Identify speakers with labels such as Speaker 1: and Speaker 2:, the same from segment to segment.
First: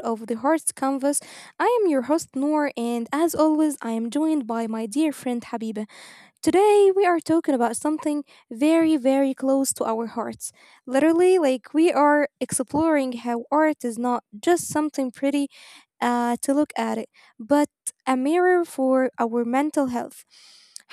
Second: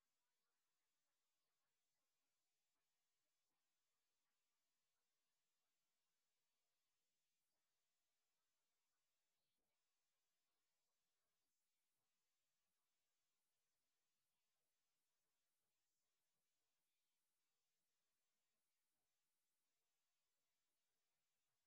Speaker 1: of The Heart's Canvas. I am your host Noor and as always I am joined by my dear friend Habiba. Today, we are talking about something very, very close to our hearts. Literally, like we are exploring how art is not just something pretty to look at it, but a mirror for our mental health.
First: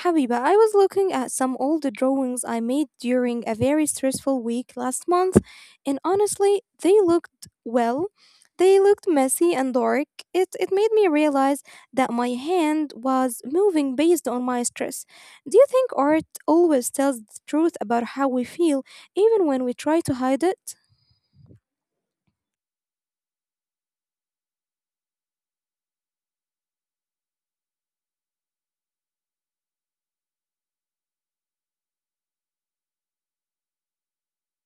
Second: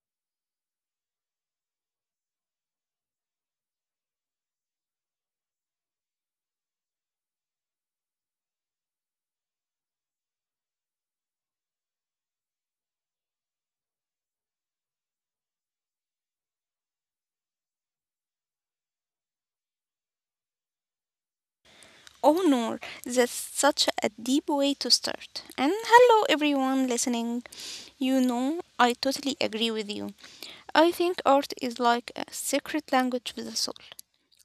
Speaker 1: Habiba, I was looking at some old drawings I made during a very stressful week last month, and honestly, they looked well. They looked messy and dark. It made me realize that my hand was moving based on my stress. Do you think art always tells the truth about how we feel, even when we try to hide it?
Speaker 2: Oh, Noor, that's such a deep way to start. And hello, everyone listening. You know, I totally agree with you. I think art is like a secret language with the soul.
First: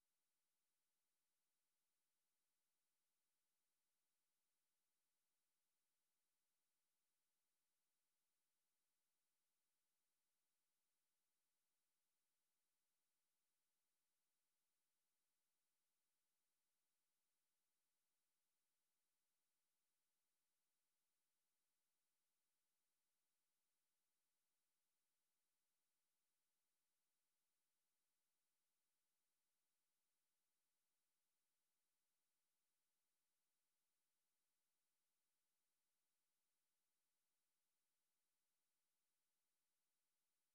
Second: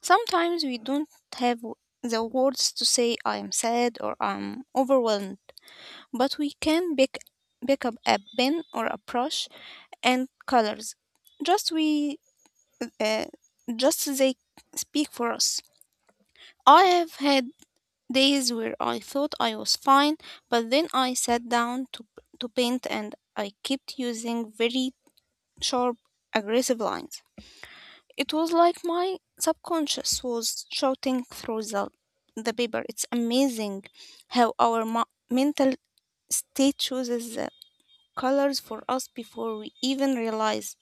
Speaker 2: Sometimes we don't have the words to say I am sad or I'm overwhelmed, but we can pick up a pen or a brush and colors. Just we, uh, just they speak for us. I have had days where I thought I was fine, but then I sat down to paint and I kept using very sharp, aggressive lines. It was like my subconscious was shouting through the paper. It's amazing how our mental state chooses the colors for us before we even realize.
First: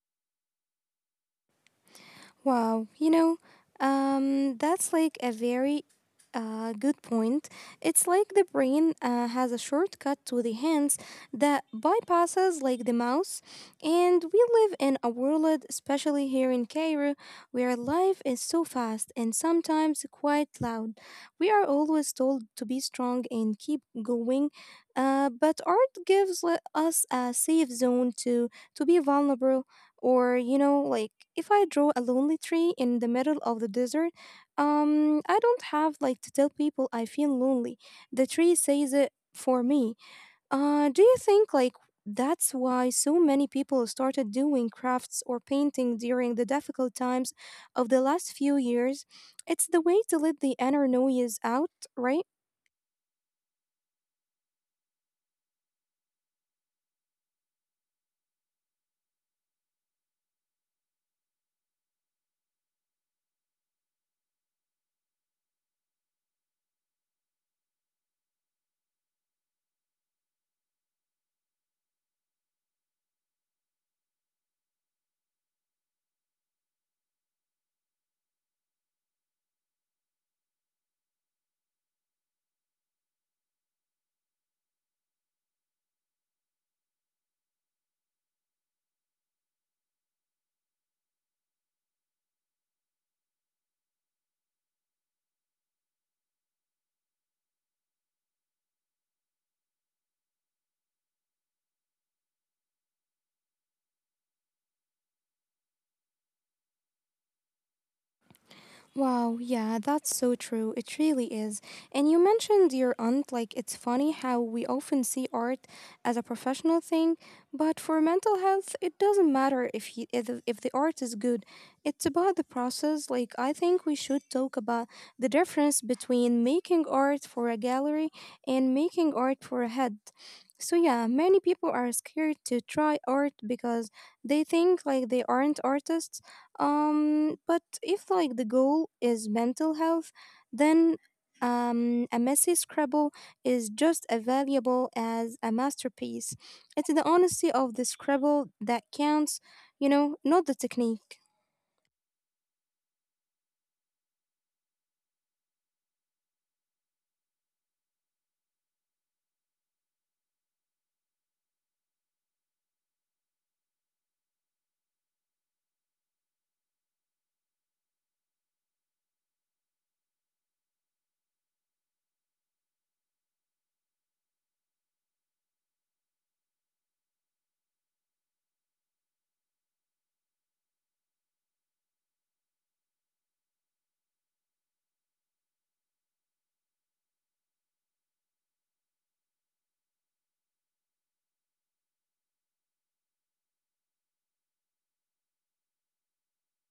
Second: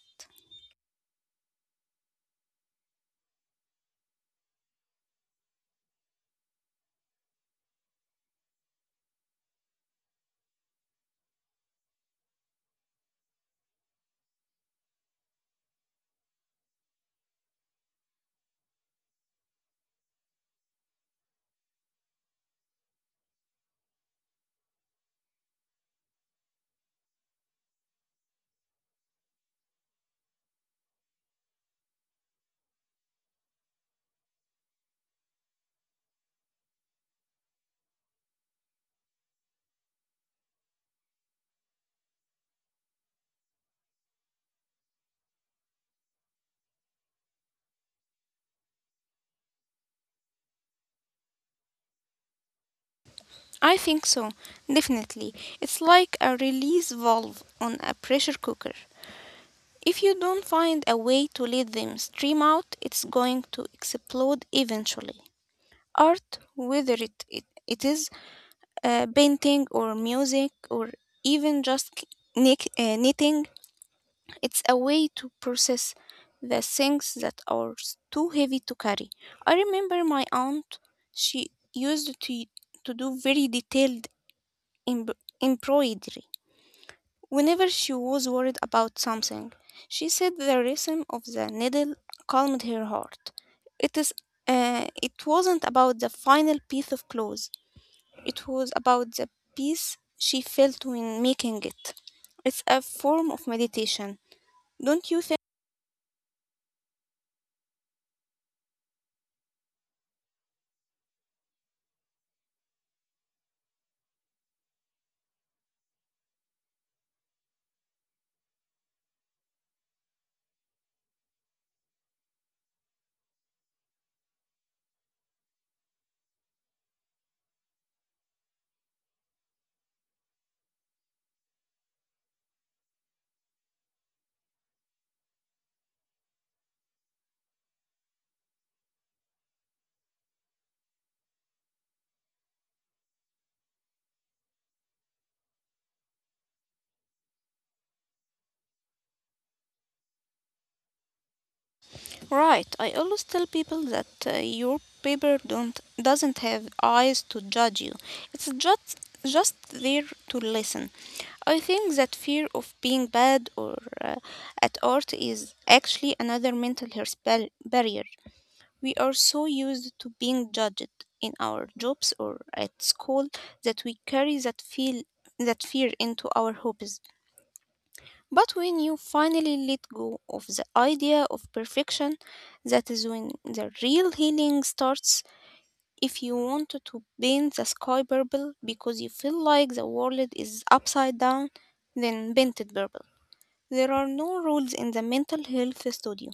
Speaker 1: Wow, you know, that's like a very good point. It's like the brain has a shortcut to the hands that bypasses like the mouse, and we live in a world, especially here in Cairo, where life is so fast and sometimes quite loud. We are always told to be strong and keep going, but art gives us a safe zone to be vulnerable or, you know, like if I draw a lonely tree in the middle of the desert, I don't have like to tell people I feel lonely. The tree says it for me. Do you think like that's why so many people started doing crafts or painting during the difficult times of the last few years? It's the way to let the inner noise out, right?
Speaker 2: I think so, definitely. It's like a release valve on a pressure cooker. If you don't find a way to let them stream out, it's going to explode eventually. Art, whether it is painting or music or even just knitting, it's a way to process the things that are too heavy to carry. I remember my aunt, she used to do very detailed embro- embroidery whenever she was worried about something. She said the rhythm of the needle calmed her heart. It is it wasn't about the final piece of clothes. It was about the peace she felt when making it. It's a form of meditation. Don't you think?
Speaker 1: Wow, yeah, that's so true. It really is. And you mentioned your aunt, like, it's funny how we often see art as a professional thing, but for mental health, it doesn't matter if you, if the art is good. It's about the process. Like, I think we should talk about the difference between making art for a gallery and making art for a head. So yeah, many people are scared to try art because they think like they aren't artists but if like the goal is mental health, then a messy scribble is just as valuable as a masterpiece. It's the honesty of the scribble that counts, you know, not the technique.
Speaker 2: Right. I always tell people that your paper don't doesn't have eyes to judge you. It's just there to listen. I think that fear of being bad or at art is actually another mental health barrier. We are so used to being judged in our jobs or at school that we carry that fear into our hobbies. But when you finally let go of the idea of perfection, that is when the real healing starts. If you want to paint the sky purple because you feel like the world is upside down, then paint it purple. There are no rules in the mental health studio.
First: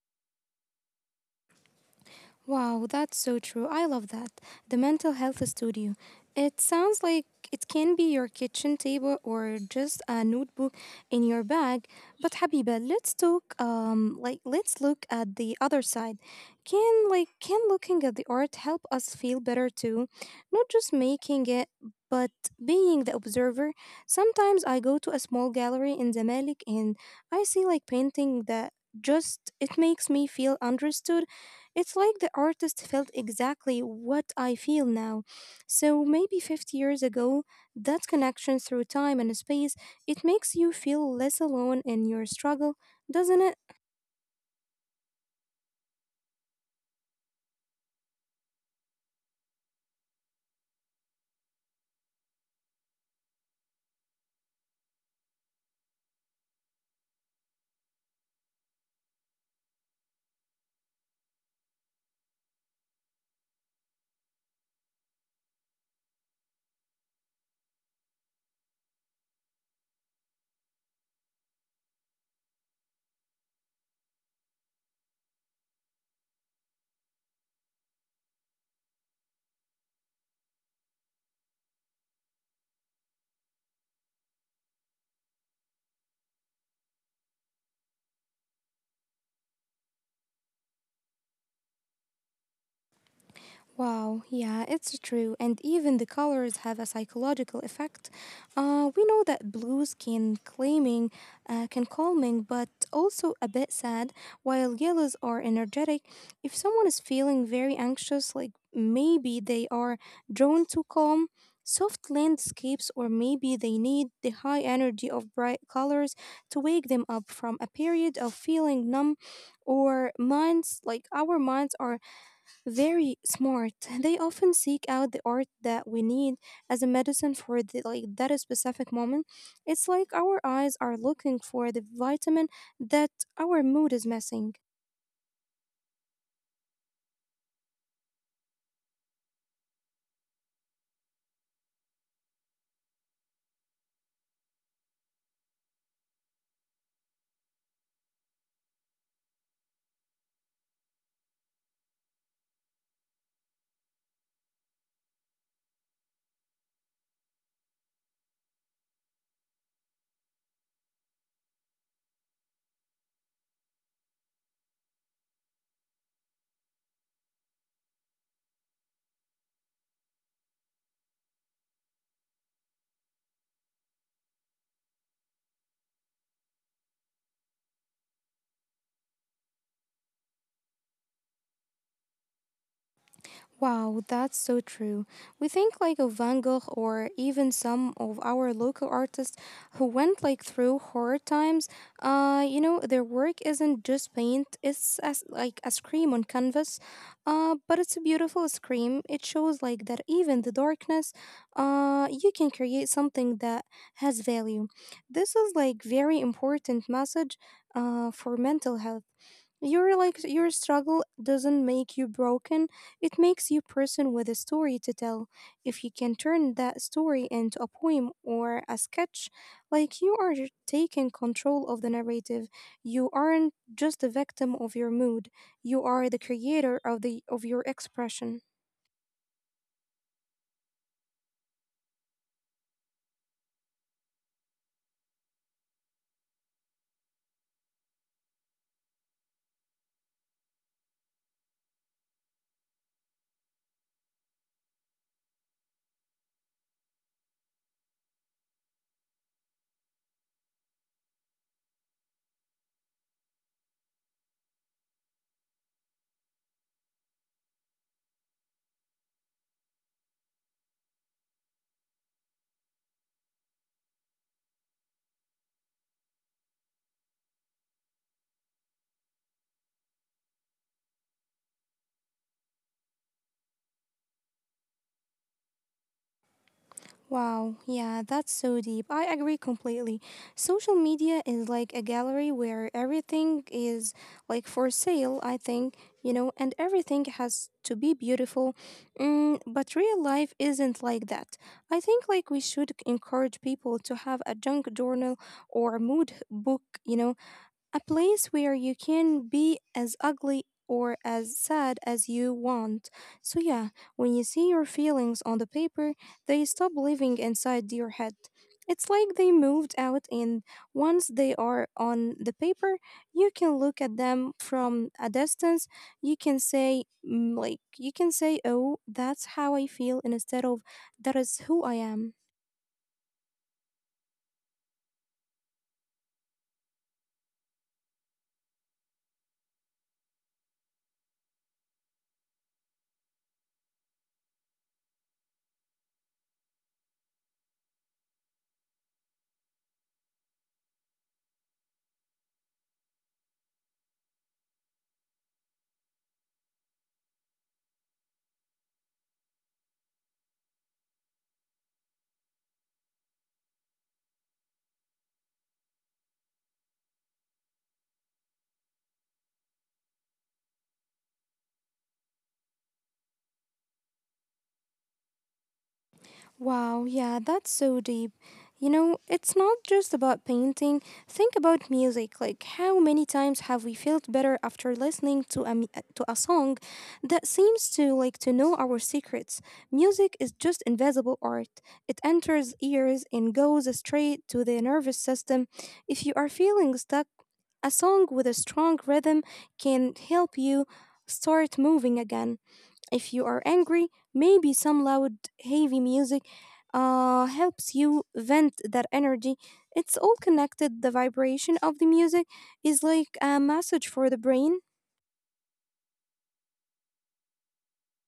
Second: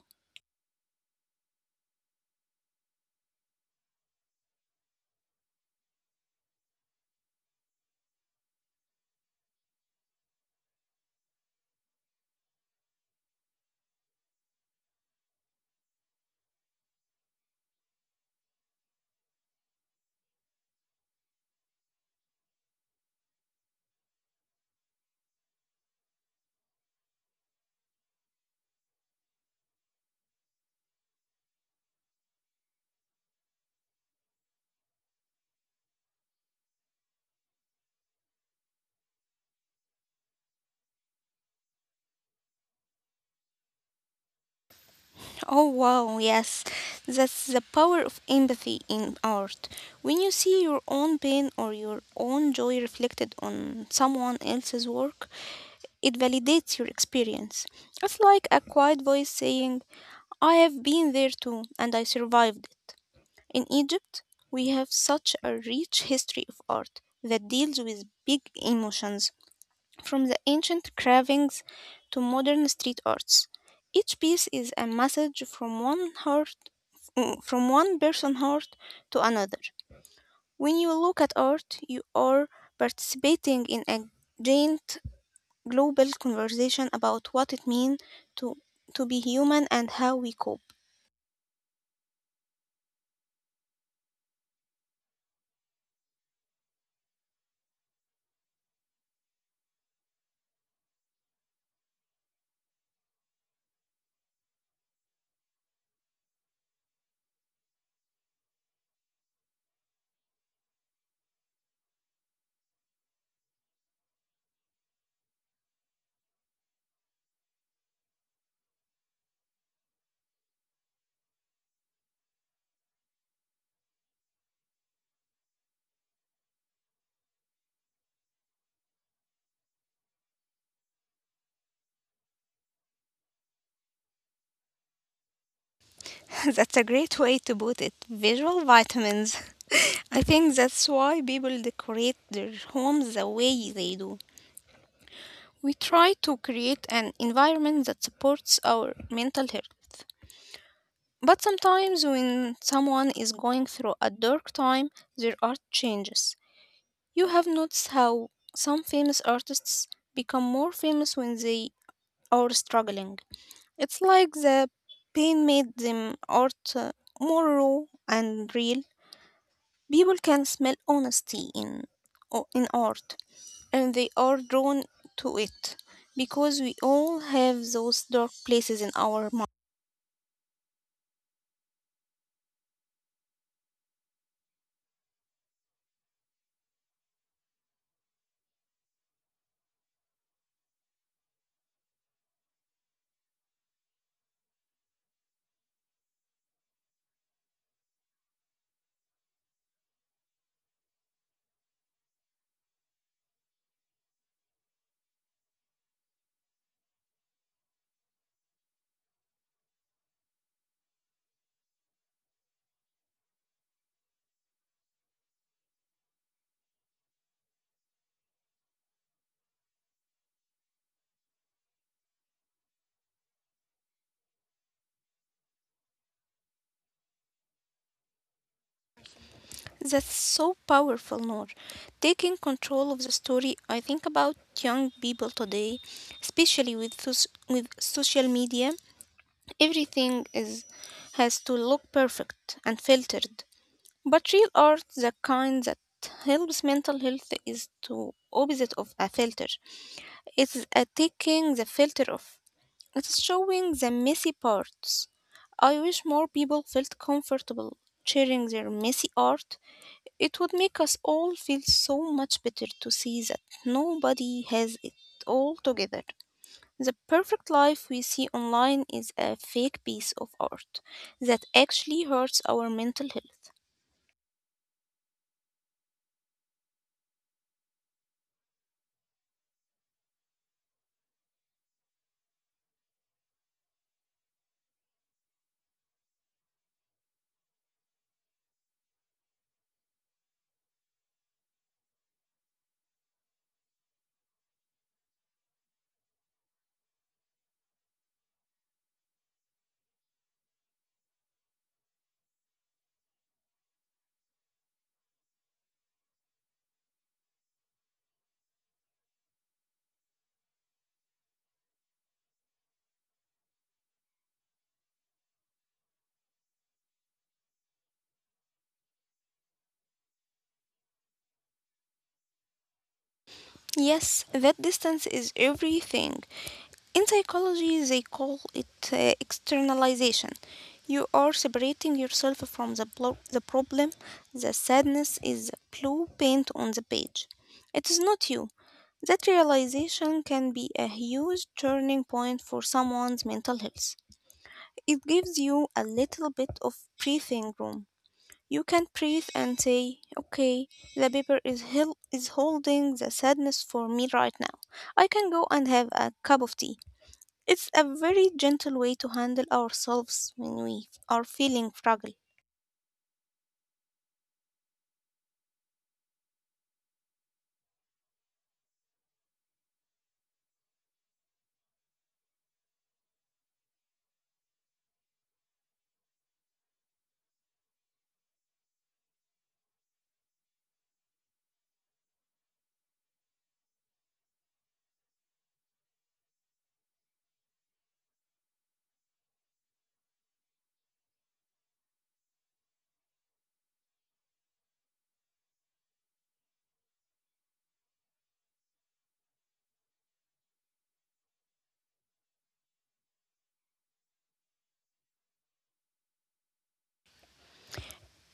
Speaker 1: Wow, that's so true. I love that. The mental health studio. It sounds like it can be your kitchen table or just a notebook in your bag. But Habiba, let's talk like let's look at the other side. Can looking at the art help us feel better too? Not just making it but being the observer. Sometimes I go to a small gallery in Zamalek and I see like painting that just it makes me feel understood. It's like the artist felt exactly what I feel now. So maybe 50 years ago, that connection through time and space, it makes you feel less alone in your struggle, doesn't it?
Speaker 2: Oh wow, yes. That's the power of empathy in art. When you see your own pain or your own joy reflected on someone else's work, it validates your experience. It's like a quiet voice saying, I have been there too, and I survived it. In Egypt, we have such a rich history of art that deals with big emotions. From the ancient carvings to modern street arts, each piece is a message from one heart, from one person's heart to another. When you look at art, you are participating in a giant global conversation about what it means to to be human and how we cope.
Speaker 1: Wow, yeah, it's true. And even the colors have a psychological effect. We know that blues can can calming, but also a bit sad, while yellows are energetic. If someone is feeling very anxious, like maybe they are drawn to calm, soft landscapes, or maybe they need the high energy of bright colors to wake them up from a period of feeling numb or minds, like our minds are very smart. They often seek out the art that we need as a medicine for the, like that specific moment. It's like our eyes are looking for the vitamin that our mood is missing.
Speaker 2: That's a great way to put it. Visual vitamins. I think that's why people decorate their homes the way they do. We try to create an environment that supports our mental health. But sometimes, when someone is going through a dark time, there are changes. You have noticed how some famous artists become more famous when they are struggling. It's like the pain made them art more raw and real. People can smell honesty in art, and they are drawn to it because we all have those dark places in our mind.
Speaker 1: Wow, that's so true. We think like of Van Gogh or even some of our local artists who went like through hard times. You know, their work isn't just paint, it's as, like a scream on canvas. But it's a beautiful scream. It shows like that even the darkness, you can create something that has value. This is like very important message for mental health. Your like your struggle doesn't make you broken. It makes you person with a story to tell. If you can turn that story into a poem or a sketch, like you are taking control of the narrative. You aren't just a victim of your mood. You are the creator of the of your expression.
Speaker 2: That's so powerful, Noor. Taking control of the story, I think about young people today, especially with with social media. Everything is has to look perfect and filtered. But real art, the kind that helps mental health, is the opposite of a filter. It's a taking the filter off. It's showing the messy parts. I wish more people felt comfortable sharing their messy art. It would make us all feel so much better to see that nobody has it all together. The perfect life we see online is a fake piece of art that actually hurts our mental health.
Speaker 1: Wow, yeah, that's so deep. I agree completely. Social media is like a gallery where everything is like for sale, I think, you know, and everything has to be beautiful. Mm, but real life isn't like that. I think like we should encourage people to have a junk journal or mood book, you know, a place where you can be as ugly or as sad as you want. So, yeah, when you see your feelings on the paper, they stop living inside your head. It's like they moved out, and once they are on the paper, you can look at them from a distance. You can say, mm, like, you can say, oh, that's how I feel, instead of that is who I am.
Speaker 2: Yes, that distance is everything. In psychology, they call it externalization. You are separating yourself from the problem. The sadness is the blue paint on the page. It is not you. That realization can be a huge turning point for someone's mental health. It gives you a little bit of breathing room. You can breathe and say, okay, the paper is holding the sadness for me right now. I can go and have a cup of tea. It's a very gentle way to handle ourselves when we are feeling fragile.
Speaker 1: Wow, yeah, that's so deep. You know, it's not just about painting. Think about music. Like, how many times have we felt better after listening to a to a song that seems to like to know our secrets? Music is just invisible art. It enters ears and goes straight to the nervous system. If you are feeling stuck, a song with a strong rhythm can help you start moving again. If you are angry, maybe some loud, heavy music helps you vent that energy. It's all connected. The vibration of the music is like a message for the brain.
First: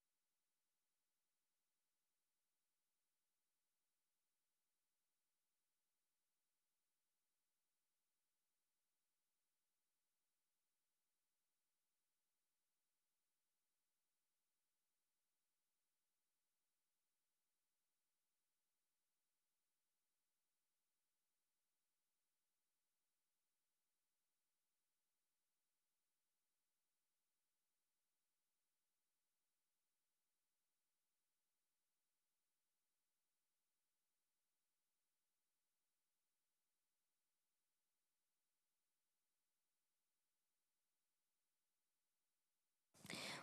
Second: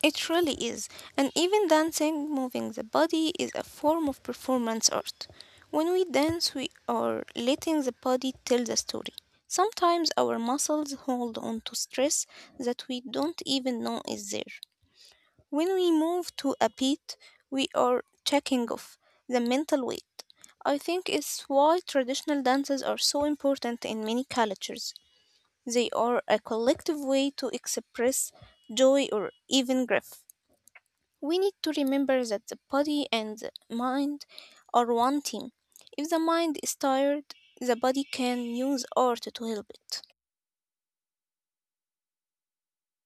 Speaker 2: It really is. And even dancing, moving the body is a form of performance art. When we dance, we are letting the body tell the story. Sometimes our muscles hold on to stress that we don't even know is there. When we move to a beat, we are checking off the mental weight. I think it's why traditional dances are so important in many cultures. They are a collective way to express joy or even grief. We need to remember that the body and the mind are one team. If the mind is tired, the body can use art to help it.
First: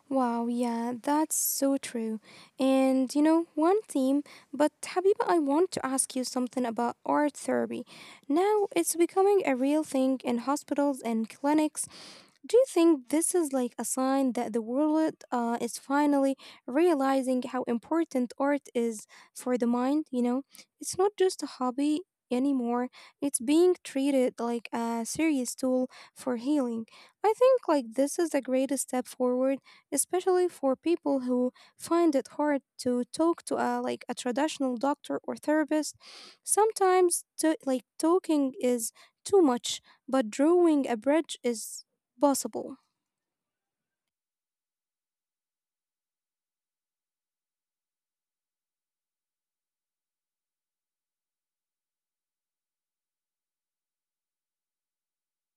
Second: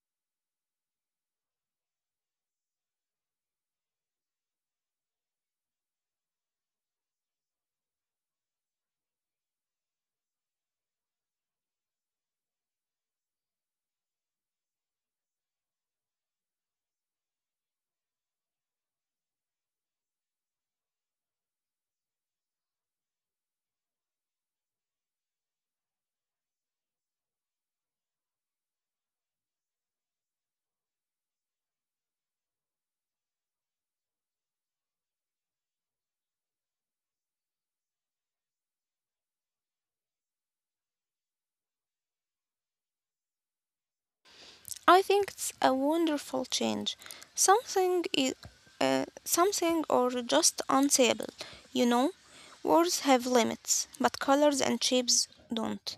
Speaker 1: Wow, yeah, that's so true. And you know, one theme, but Habiba, I want to ask you something about art therapy. Now it's becoming a real thing in hospitals and clinics. Do you think this is like a sign that the world is finally realizing how important art is for the mind? You know, it's not just a hobby anymore, it's being treated like a serious tool for healing. I think like this is the greatest step forward, especially for people who find it hard to talk to a like a traditional doctor or therapist. Sometimes to, like talking is too much, but drawing a bridge is possible.
Speaker 2: I think it's a wonderful change. Something is Something or just unsayable, you know? Words have limits, but colors and shapes don't.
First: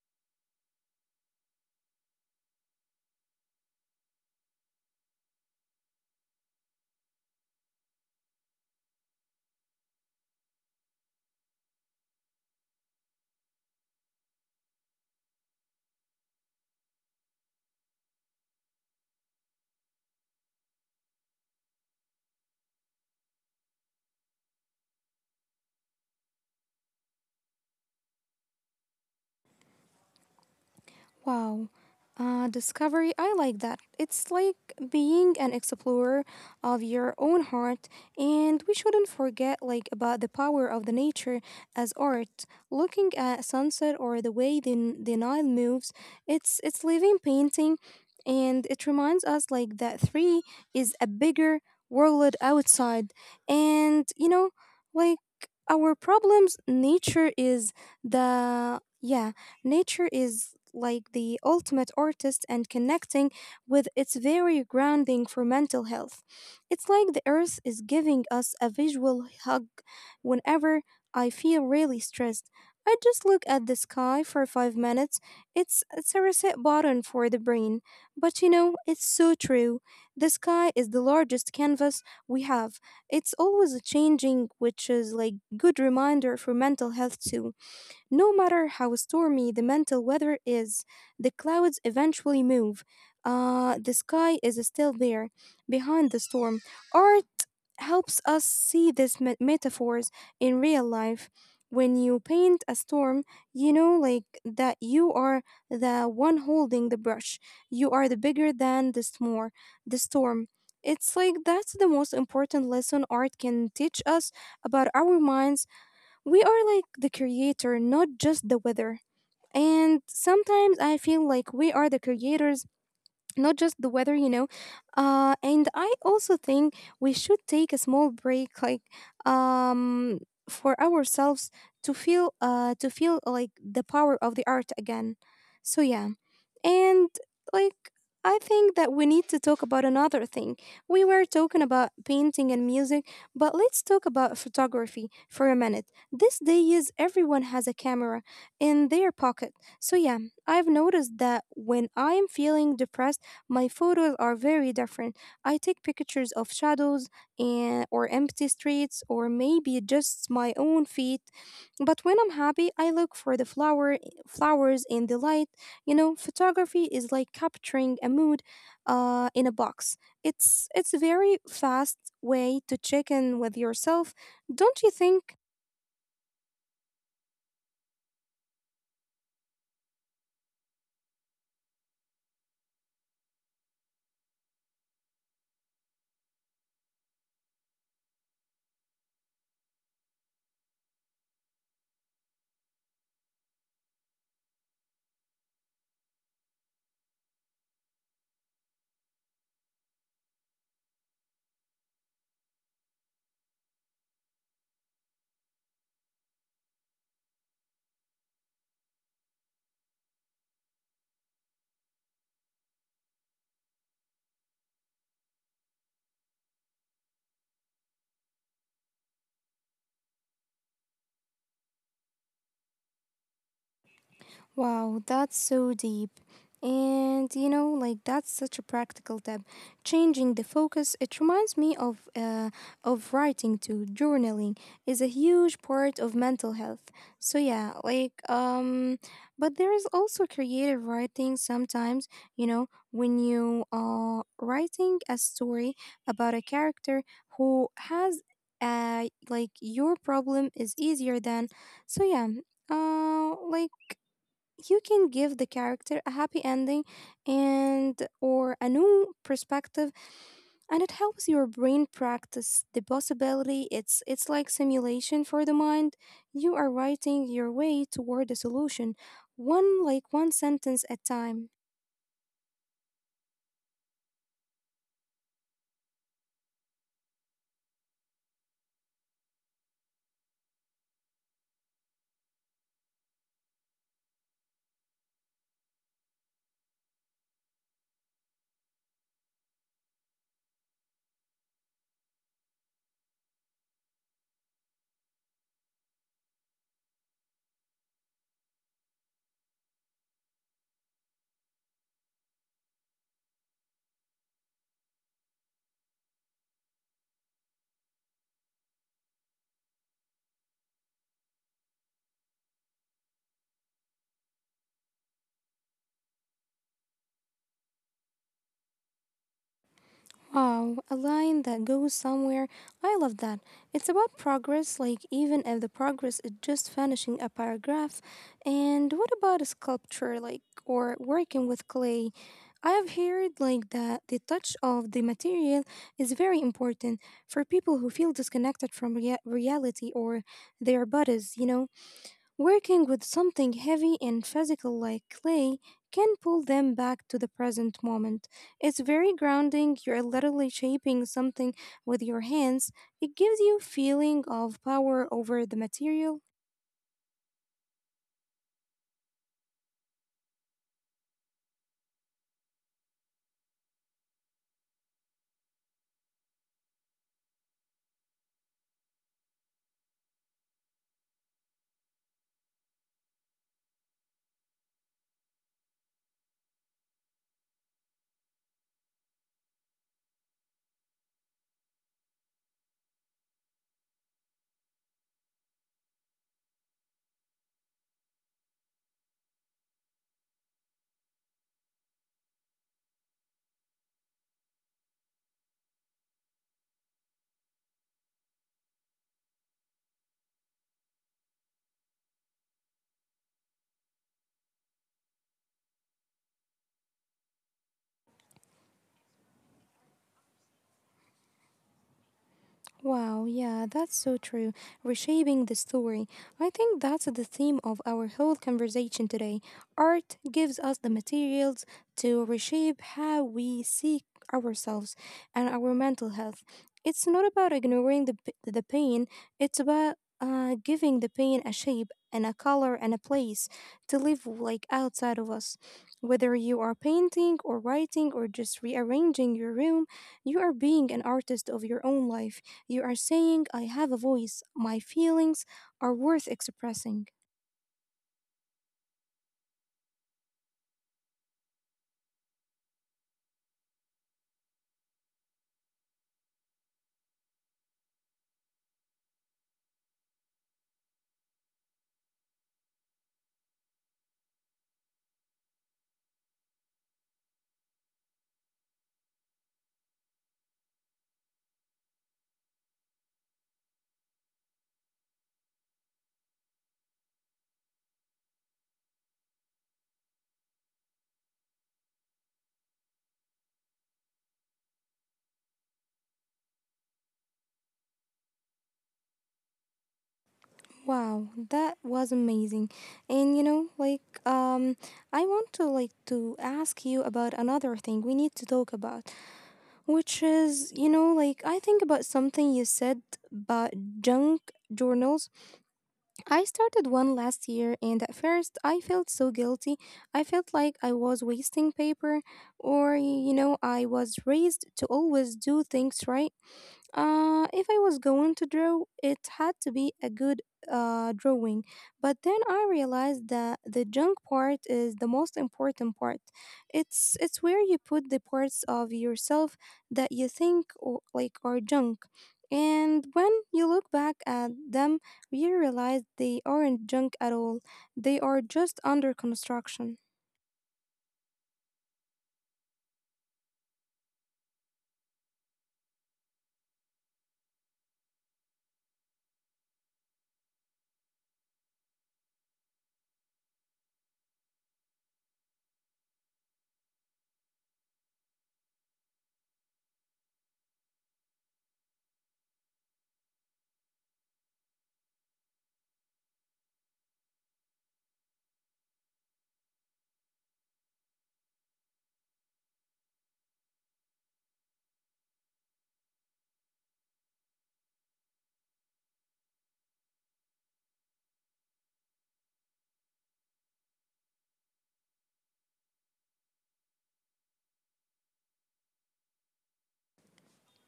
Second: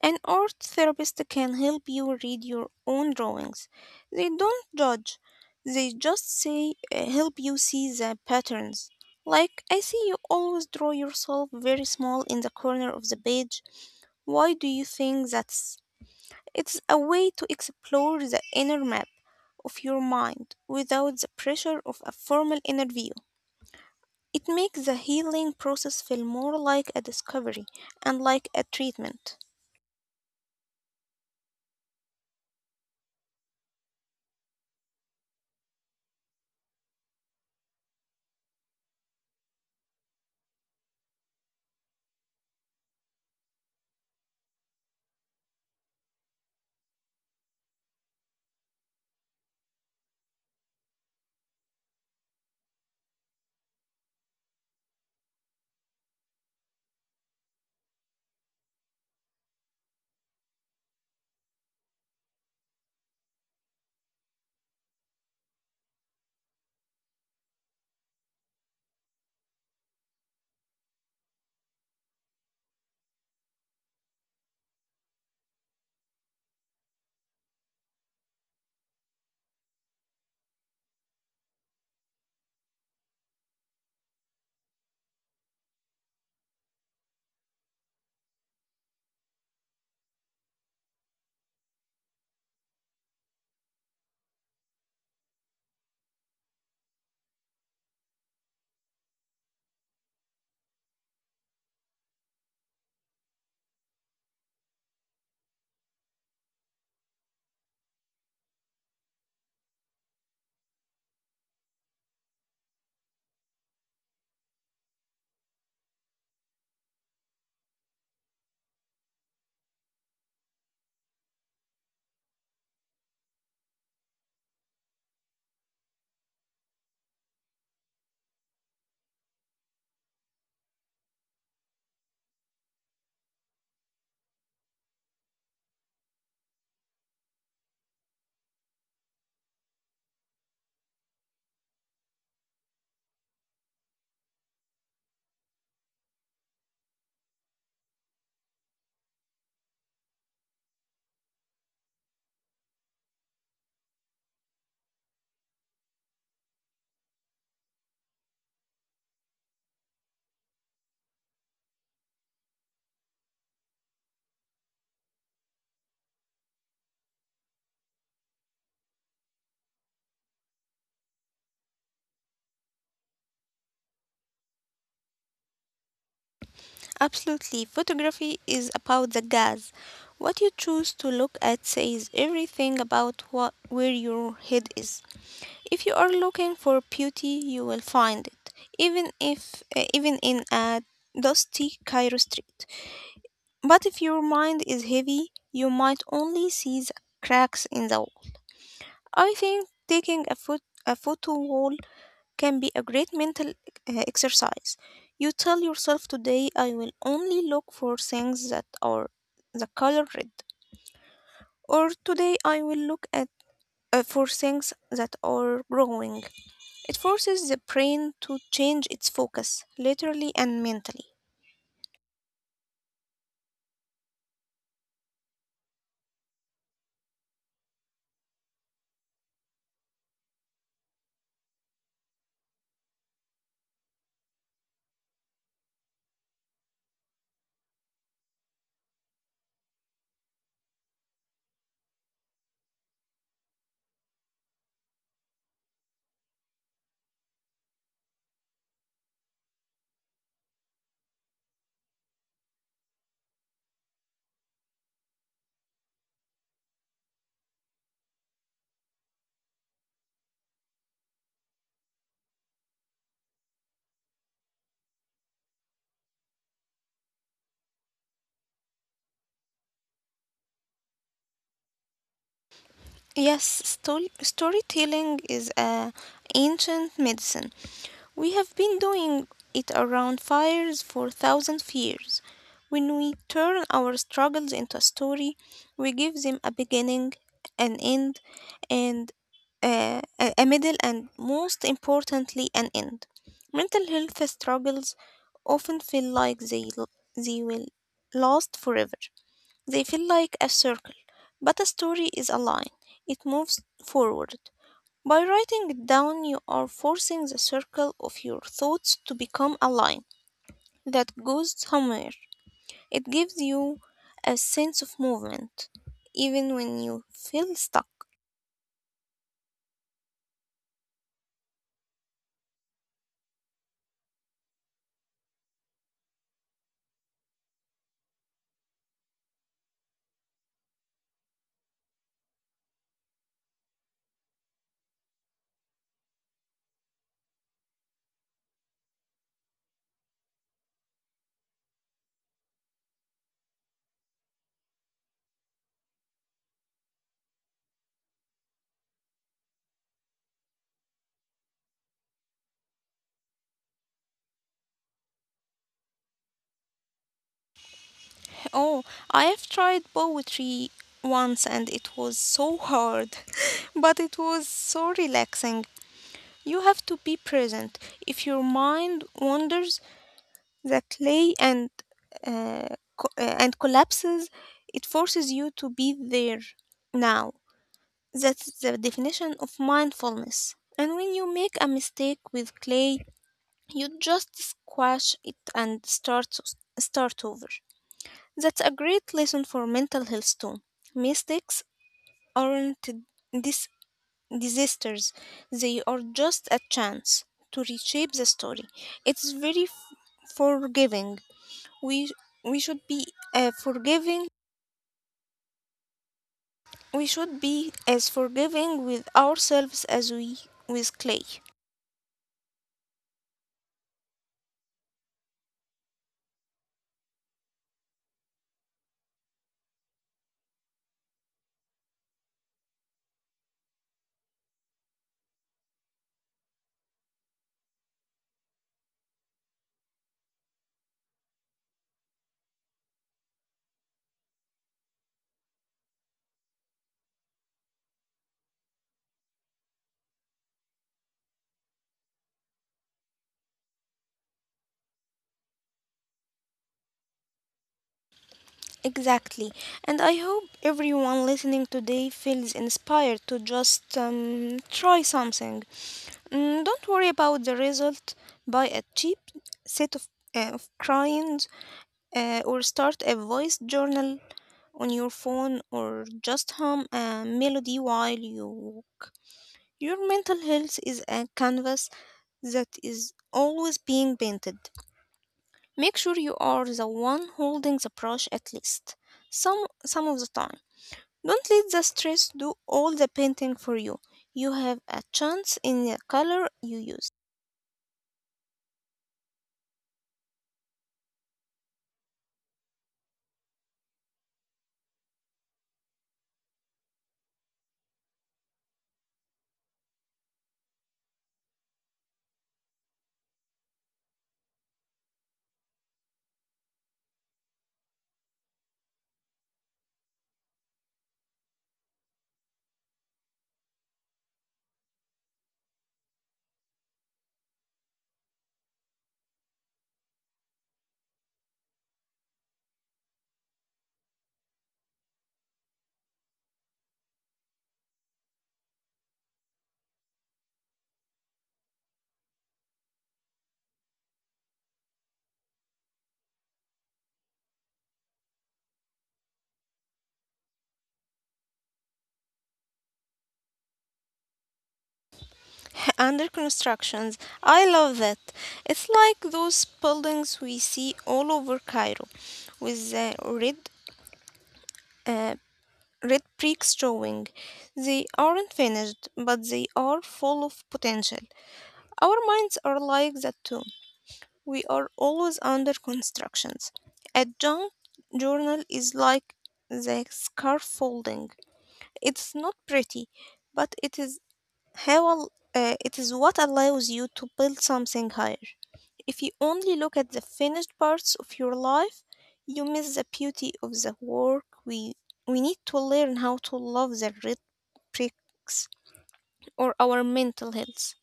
Speaker 2: An art therapist can help you read your own drawings. They don't judge, they just say help you see the patterns. Like, I see you always draw yourself very small in the corner of the page. Why do you think that's? It's a way to explore the inner map of your mind without the pressure of a formal interview. It makes the healing process feel more like a discovery and like a treatment.
Speaker 1: Wow. Discovery, I like that. It's like being an explorer of your own heart, and we shouldn't forget like about the power of the nature as art. Looking at sunset or the way the Nile moves, it's living painting, and it reminds us like that three is a bigger world outside, and you know, like our problems, nature is the yeah Nature is like the ultimate artist and connecting with its very grounding for mental health. It's like the earth is giving us a visual hug whenever I feel really stressed. I just look at the sky for 5 minutes. It's a reset button for the brain. But you know, it's so true. The sky is the largest canvas we have. It's always changing, which is like good reminder for mental health too. No matter how stormy the mental weather is, the clouds eventually move. The sky is still there behind the storm. Art helps us see these metaphors in real life. When you paint a storm, you know, like that you are the one holding the brush. You are the bigger than the small, the storm. It's like that's the most important lesson art can teach us about our minds we are like the creator, not just the weather. And sometimes I feel like we are the creators not just the weather, you know. And I also think we should take a small break, like um, for ourselves to feel like the power of the art again. So yeah, and like I think that we need to talk about another thing. We were talking about painting and music, but let's talk about photography for a minute. These days, everyone has a camera in their pocket. So yeah, I've noticed that when I'm feeling depressed. My photos are very different. I take pictures of shadows and or empty streets or maybe just my own feet. But when I'm happy, I look for the flowers in the light. You know, photography is like capturing a mood in a box. It's a very fast way to check in with yourself. Don't you think?
Speaker 2: Absolutely. Photography is about the gas. What you choose to look at says everything about what, where your head is. If you are looking for beauty, you will find it, even if even in a dusty Cairo street. But if your mind is heavy, you might only see the cracks in the wall. I think taking a photo wall can be a great mental exercise. You tell yourself today I will only look for things that are the color red, or today I will look at for things that are growing. It forces the brain to change its focus, literally and mentally.
Speaker 1: Wow, that's so deep. And you know, like that's such a practical tip. Changing the focus, it reminds me of writing too. Journaling is a huge part of mental health. So yeah, like but there is also creative writing sometimes, you know, when you are writing a story about a character who has like your problem is easier than. So yeah, uh like you can give the character a happy ending and or a new perspective, and it helps your brain practice the possibility. It's like simulation for the mind. You are writing your way toward a solution, one sentence at a time.
Speaker 2: Yes, storytelling is a ancient medicine. We have been doing it around fires for thousands of years. When we turn our struggles into a story, we give them a beginning, an end, and a middle, and most importantly, an end. Mental health struggles often feel like they will last forever. They feel like a circle, but a story is a line. It moves forward. By writing it down, you are forcing the circle of your thoughts to become a line that goes somewhere. It gives you a sense of movement, even when you feel stuck.
Speaker 1: Wow, a line that goes somewhere. I love that. It's about progress, like even if the progress is just finishing a paragraph. And what about a sculpture, like, or working with clay? I have heard like that the touch of the material is very important for people who feel disconnected from reality or their bodies, you know. Working with something heavy and physical like clay can pull them back to the present moment. It's very grounding. You're literally shaping something with your hands. It gives you feeling of power over the material.
Speaker 2: Oh, I have tried poetry once and it was so hard, but it was so relaxing. You have to be present. If your mind wanders, the clay uh, and collapses. It forces you to be there now. That's the definition of mindfulness. And when you make a mistake with clay, you just squash it and start over. That's a great lesson for mental health too. Mistakes aren't dis- disasters, they are just a chance to reshape the story. It's very forgiving. we we should be uh, forgiving. We should be as forgiving with ourselves as we with clay.
Speaker 1: Wow, yeah, that's so true. Reshaping the story. I think that's the theme of our whole conversation today. Art gives us the materials to reshape how we see ourselves and our mental health. It's not about ignoring the pain, it's about giving the pain a shape and a color and a place to live, like outside of us. Whether you are painting or writing or just rearranging your room, you are being an artist of your own life. You are saying, I have a voice. My feelings are worth expressing.
Speaker 2: Exactly. And I hope everyone listening today feels inspired to just try something. Mm, don't worry about the result. Buy a cheap set of crayons or start a voice journal on your phone or just hum a melody while you. Your mental health is a canvas that is always being painted. Make sure you are the one holding the brush at least some of the time. Don't let the stress do all the painting for you. You have a chance in the color you use.
Speaker 1: Wow, that was amazing. And you know, like, I want to like to ask you about another thing we need to talk about, which is, you know, like I think about something you said about junk journals. I started one last year, and at first I felt so guilty. I felt like I was wasting paper, or you know, I was raised to always do things right. If I was going to draw, it had to be a good drawing. But then I realized that the junk part is the most important part. It's where you put the parts of yourself that you think or, like, are junk, and when you look back at them, you realize they aren't junk at all. They are just under construction.
Speaker 2: Under constructions, I love that. It's like those buildings we see all over Cairo with the uh, red bricks showing. They aren't finished, but they are full of potential. Our minds are like that too. We are always under constructions. A junk journal is like the scaffolding. It's not pretty, but how it is what allows you to build something higher. If you only look at the finished parts of your life, you miss the beauty of the work. We need to learn how to love the pricks or our mental health.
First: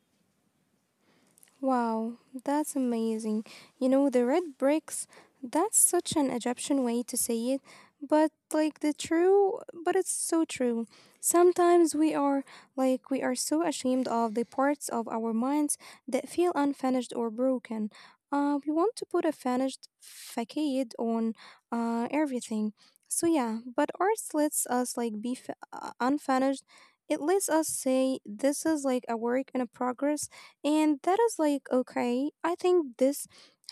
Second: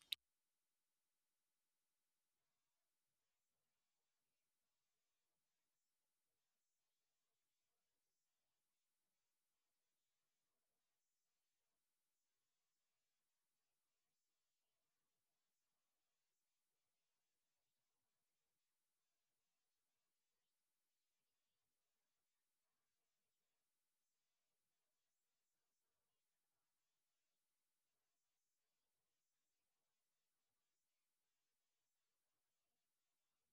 Speaker 1: Wow, that's amazing. You know, the red bricks, that's such an Egyptian way to say it, but like the true, but it's so true. Sometimes we are like we are so ashamed of the parts of our minds that feel unfinished or broken. We want to put a finished facade on everything. So yeah, but art lets us like be unfinished. It lets us say this is like a work in a progress, and that is like, okay. I think this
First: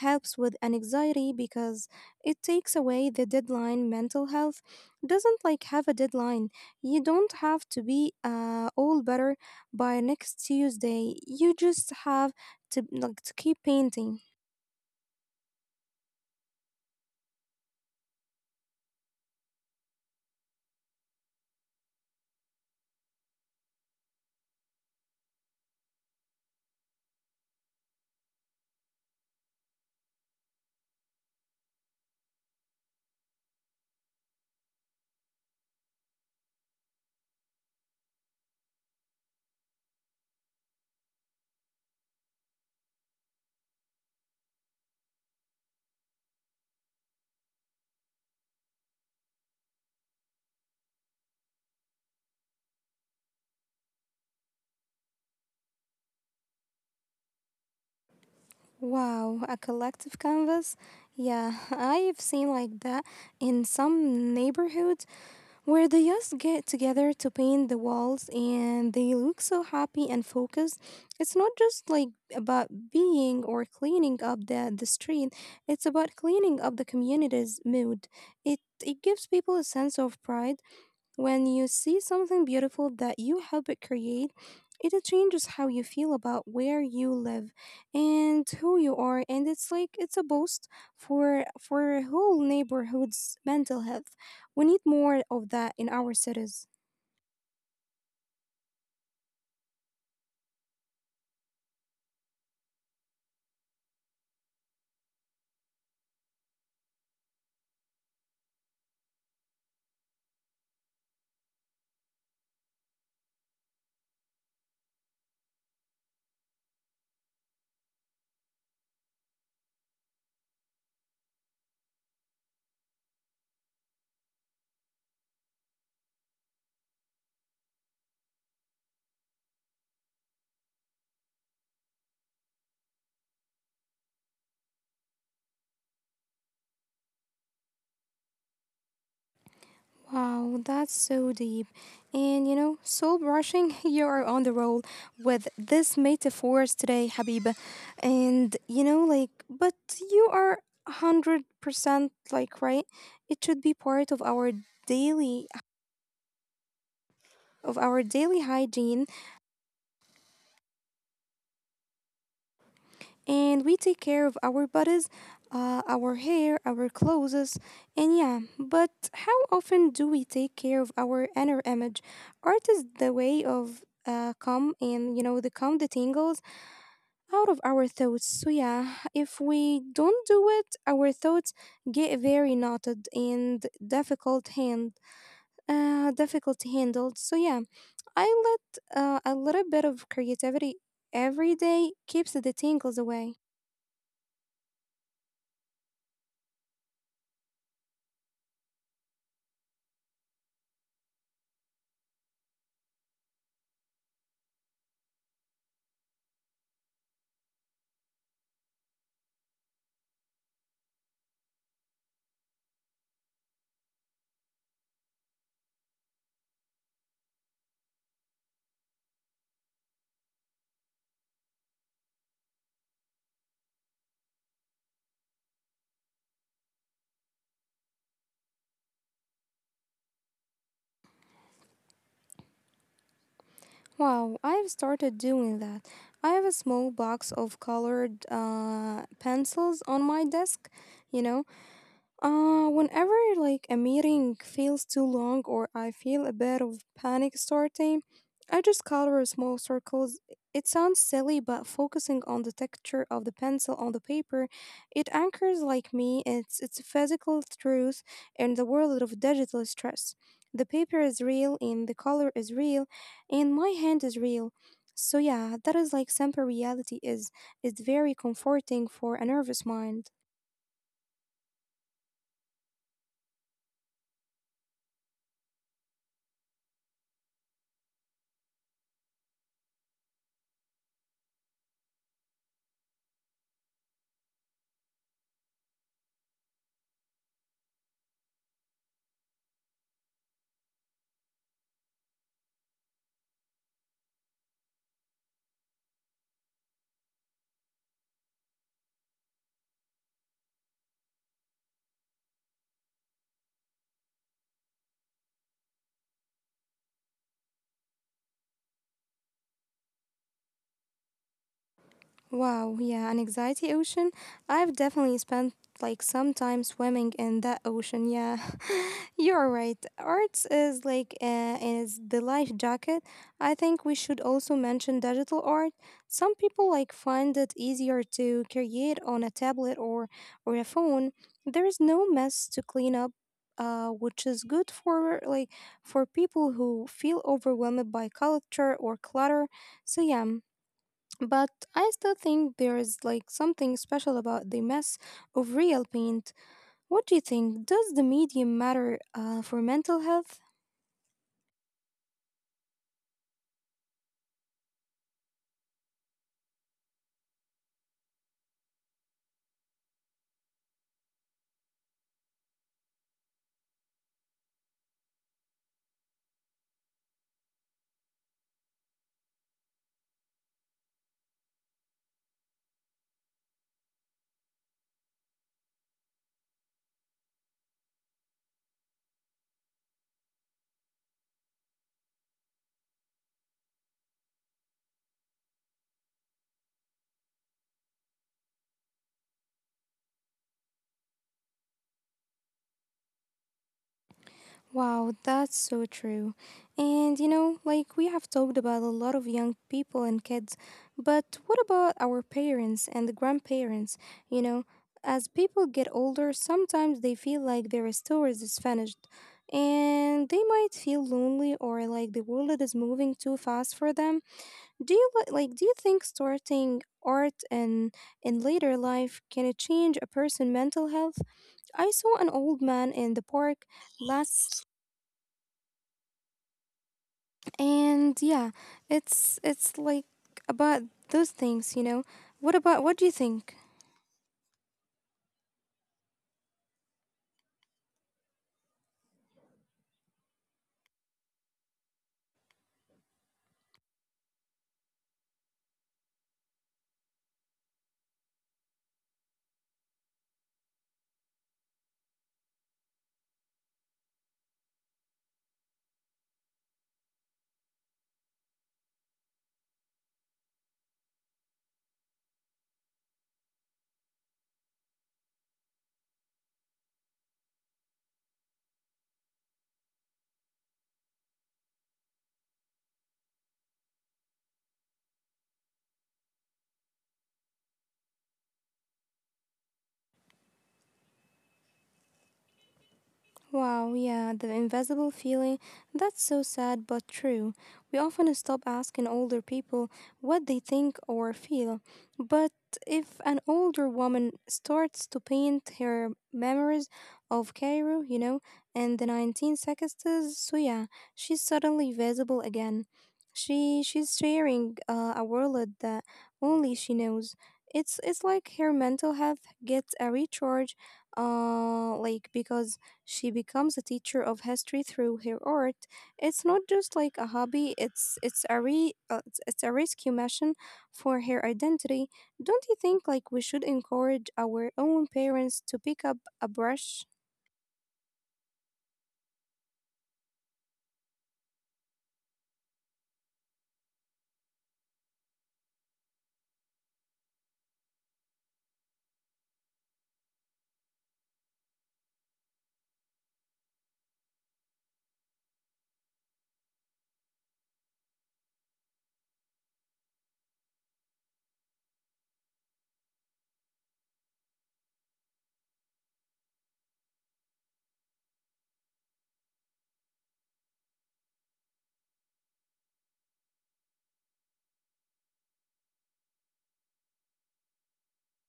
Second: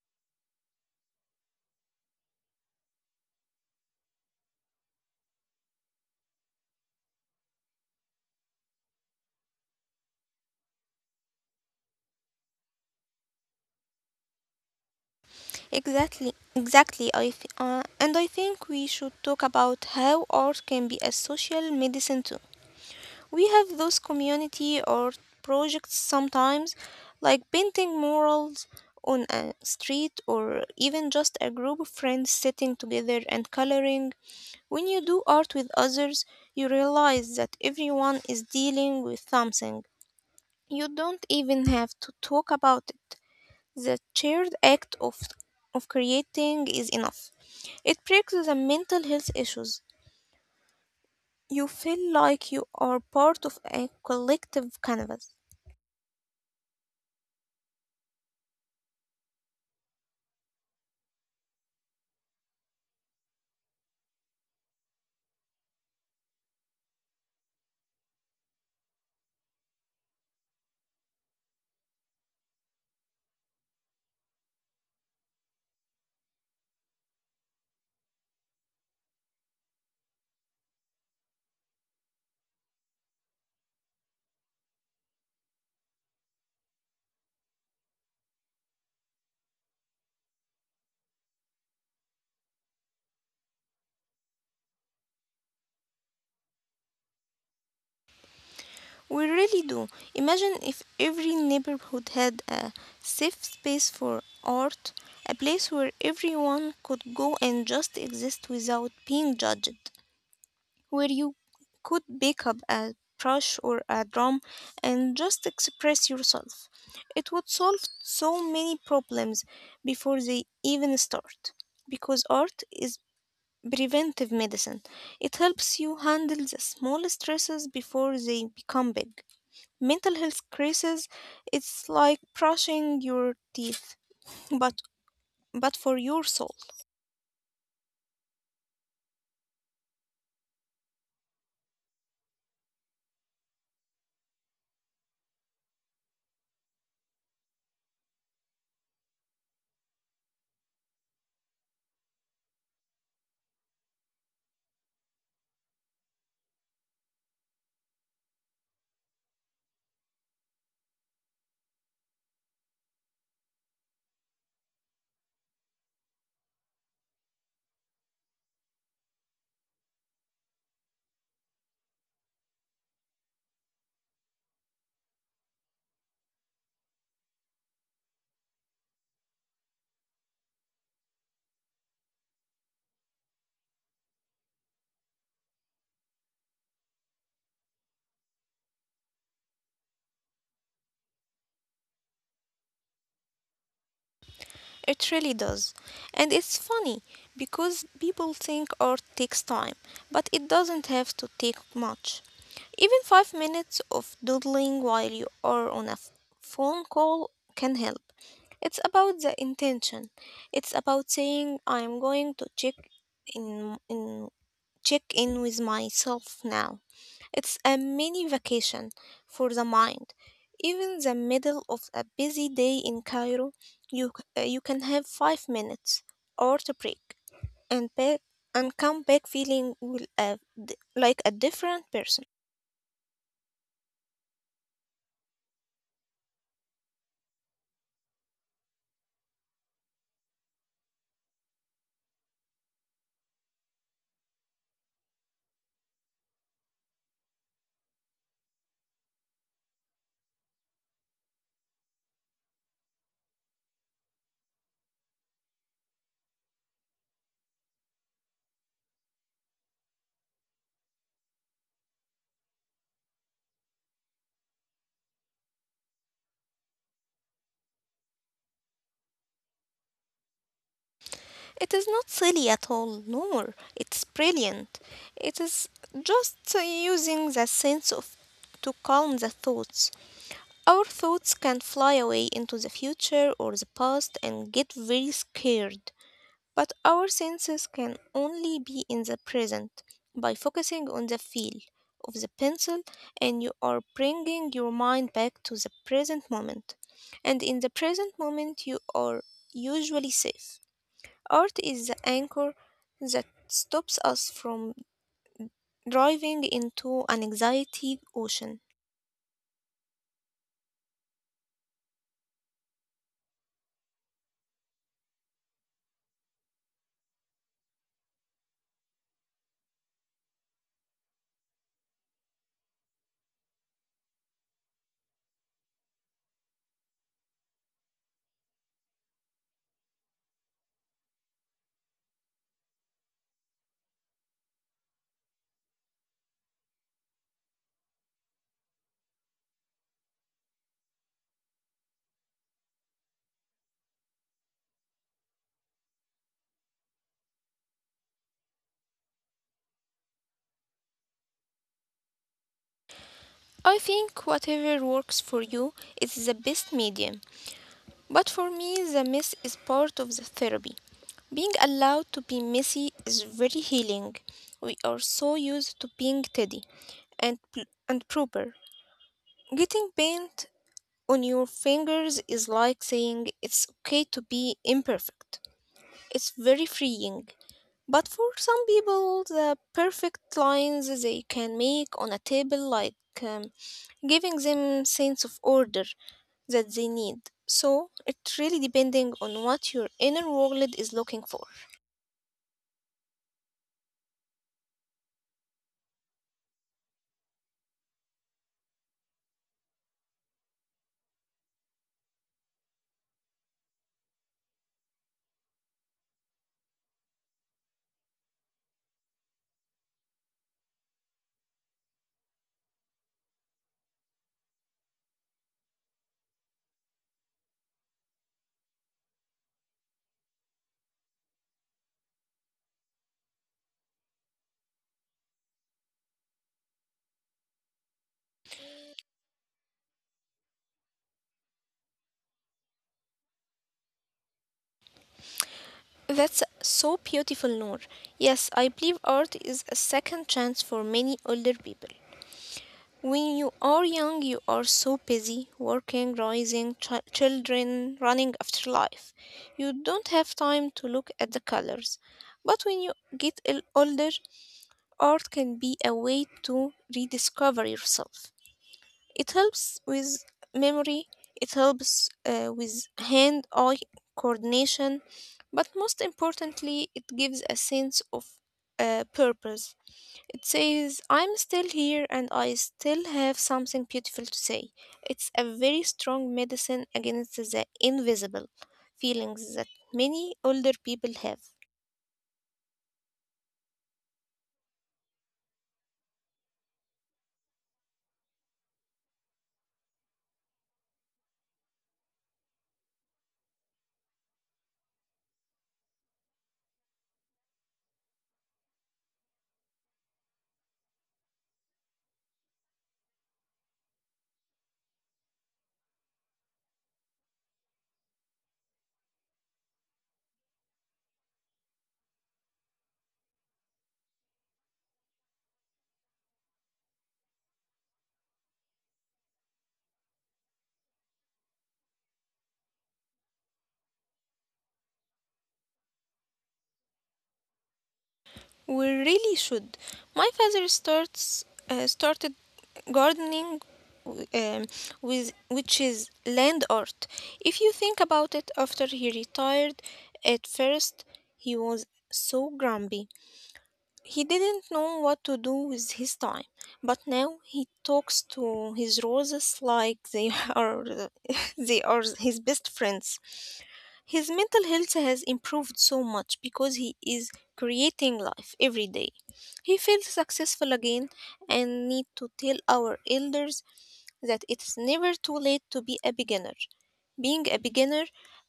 Speaker 1: helps with anxiety because it takes away the deadline. Mental health doesn't like have a deadline. You don't have to be all better by next Tuesday. You just have to like to keep painting.
Speaker 2: Exactly, exactly. And I think we should talk about how art can be a social medicine too. We have those community art projects sometimes, like painting murals on a street or even just a group of friends sitting together and coloring. When you do art with others, you realize that everyone is dealing with something. You don't even have to talk about it. The shared act of creating is enough. It breaks the mental health issues. You feel like you are part of a collective canvas.
Speaker 1: Wow, a collective canvas. Yeah, I've seen like that in some neighborhoods where the youth get together to paint the walls and they look so happy and focused. It's not just like about being or cleaning up the street, it's about cleaning up the community's mood. It gives people a sense of pride. When you see something beautiful that you help it create, it changes how you feel about where you live and who you are, and it's like it's a boost for whole neighborhood's mental health. We need more of that in our cities.
Speaker 2: We really do. Imagine if every neighborhood had a safe space for art, a place where everyone could go and just exist without being judged, where you could pick up a brush or a drum and just express yourself. It would solve so many problems before they even start. Because art is preventive medicine, it helps you handle the small stresses before they become big. Mental health crisis, it's like brushing your teeth, but but for your soul.
Speaker 1: Wow, that's so deep. And you know, soul brushing, you are on the roll with this metaphors today, Habib. And you know, like, but you are 100% like, right? It should be part of our daily hygiene, and we take care of our bodies, our hair, our clothes, and yeah. But how often do we take care of our inner image? Art is the way of calm, and you know the calm the tingles out of our thoughts. So yeah, if we don't do it, our thoughts get very knotted and difficult to handle. So yeah, I let a little bit of creativity every day keeps the tingles away.
Speaker 2: It really does. And it's funny because people think art takes time, but it doesn't have to take much. Even five minutes of doodling while you are on a phone call can help. It's about the intention. It's about saying I'm going to in, in check in with myself now. It's a mini vacation for the mind. Even the middle of a busy day in Cairo, you you can have five minutes or to break and back and come back feeling like a different person.
Speaker 1: Wow, I've started doing that. I have a small box of colored pencils on my desk, you know. Whenever like a meeting feels too long or I feel a bit of panic starting, I just color small circles. It sounds silly, but focusing on the texture of the pencil on the paper, it anchors like me. It's a physical truth in the world of digital stress. The paper is real and the color is real and my hand is real. So yeah, that is like simple reality is very comforting for a nervous mind.
Speaker 2: It is not silly at all, no more. It's brilliant. It is just using the sense of to calm the thoughts. Our thoughts can fly away into the future or the past and get very scared. But our senses can only be in the present. By focusing on the feel of the pencil, and you are bringing your mind back to the present moment. And in the present moment, you are usually safe. Art is the anchor that stops us from driving into an anxiety ocean.
Speaker 1: Wow, yeah, an anxiety ocean. I've definitely spent like some time swimming in that ocean. Yeah, you're right. Arts is like is the life jacket. I think we should also mention digital art. Some people like find it easier to create on a tablet or a phone. There is no mess to clean up. Which is good for for people who feel overwhelmed by culture or clutter. So yeah, but I still think there is like something special about the mess of real paint. What do you think? Does the medium matter for mental health?
Speaker 2: I think whatever works for you is the best medium. But for me, the mess is part of the therapy. Being allowed to be messy is very healing. We are so used to being tidy and, and proper. Getting paint on your fingers is like saying it's okay to be imperfect. It's very freeing. But for some people, the perfect lines they can make on a table, like um, giving them sense of order that they need. So it really depending on what your inner world is looking for.
Speaker 1: Wow, that's so true. And you know, like, we have talked about a lot of young people and kids, but what about our parents and the grandparents? You know, as people get older, sometimes they feel like their stories is finished and they might feel lonely or like the world is moving too fast for them. Do you do you think starting art in later life can it change a person's mental health? I saw an old man in the park last, and yeah, it's like about those things, you know. What about what do you think?
Speaker 2: That's so beautiful, Noor. Yes, I believe art is a second chance for many older people. When you are young, you are so busy working, raising children, running after life. You don't have time to look at the colors. But when you get older, art can be a way to rediscover yourself. It helps with memory, it helps with hand eye coordination, but most importantly, it gives a sense of purpose. It says, I'm still here and I still have something beautiful to say. It's a very strong medicine against the invisible feelings that many older people have.
Speaker 1: Wow, yeah, the invisible feeling. That's so sad but true. We often stop asking older people what they think or feel. But if an older woman starts to paint her memories of Cairo, you know, in the 1960s, so yeah, she's suddenly visible again. She's sharing a world that only she knows. It's like her mental health gets a recharge, like because she becomes a teacher of history through her art. It's not just like a hobby, it's a rescue mission for her identity. Don't you think like we should encourage our own parents to pick up a brush?
Speaker 2: We really should. My father starts started gardening, um, with which is land art. If you think about it, after he retired, at first he was so grumpy. He didn't know what to do with his time, but now he talks to his roses like they are they are his best friends. His mental health has improved so much because he is creating life every day. He feels successful again and need to tell our elders that it's never too late to be a beginner. Being a beginner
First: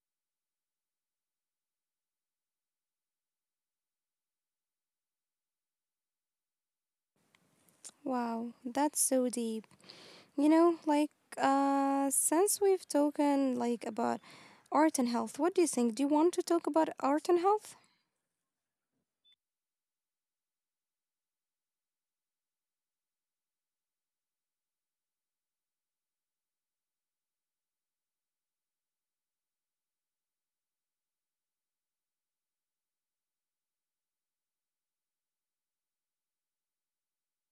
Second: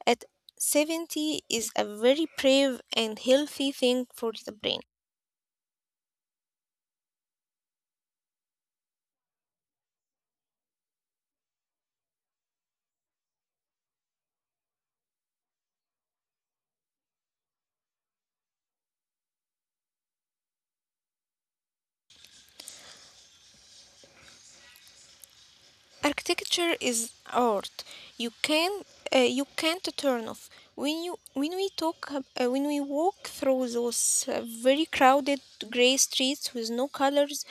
Speaker 2: at 70 is a very brave and healthy thing for the brain.
Speaker 1: Wow, that's so deep. You know, like since we've talked like about art and health, what do you think? Do you want to talk about art and health?
Speaker 2: Architecture is art. You can you can't turn off. When we when we walk through those very crowded gray streets with no colors,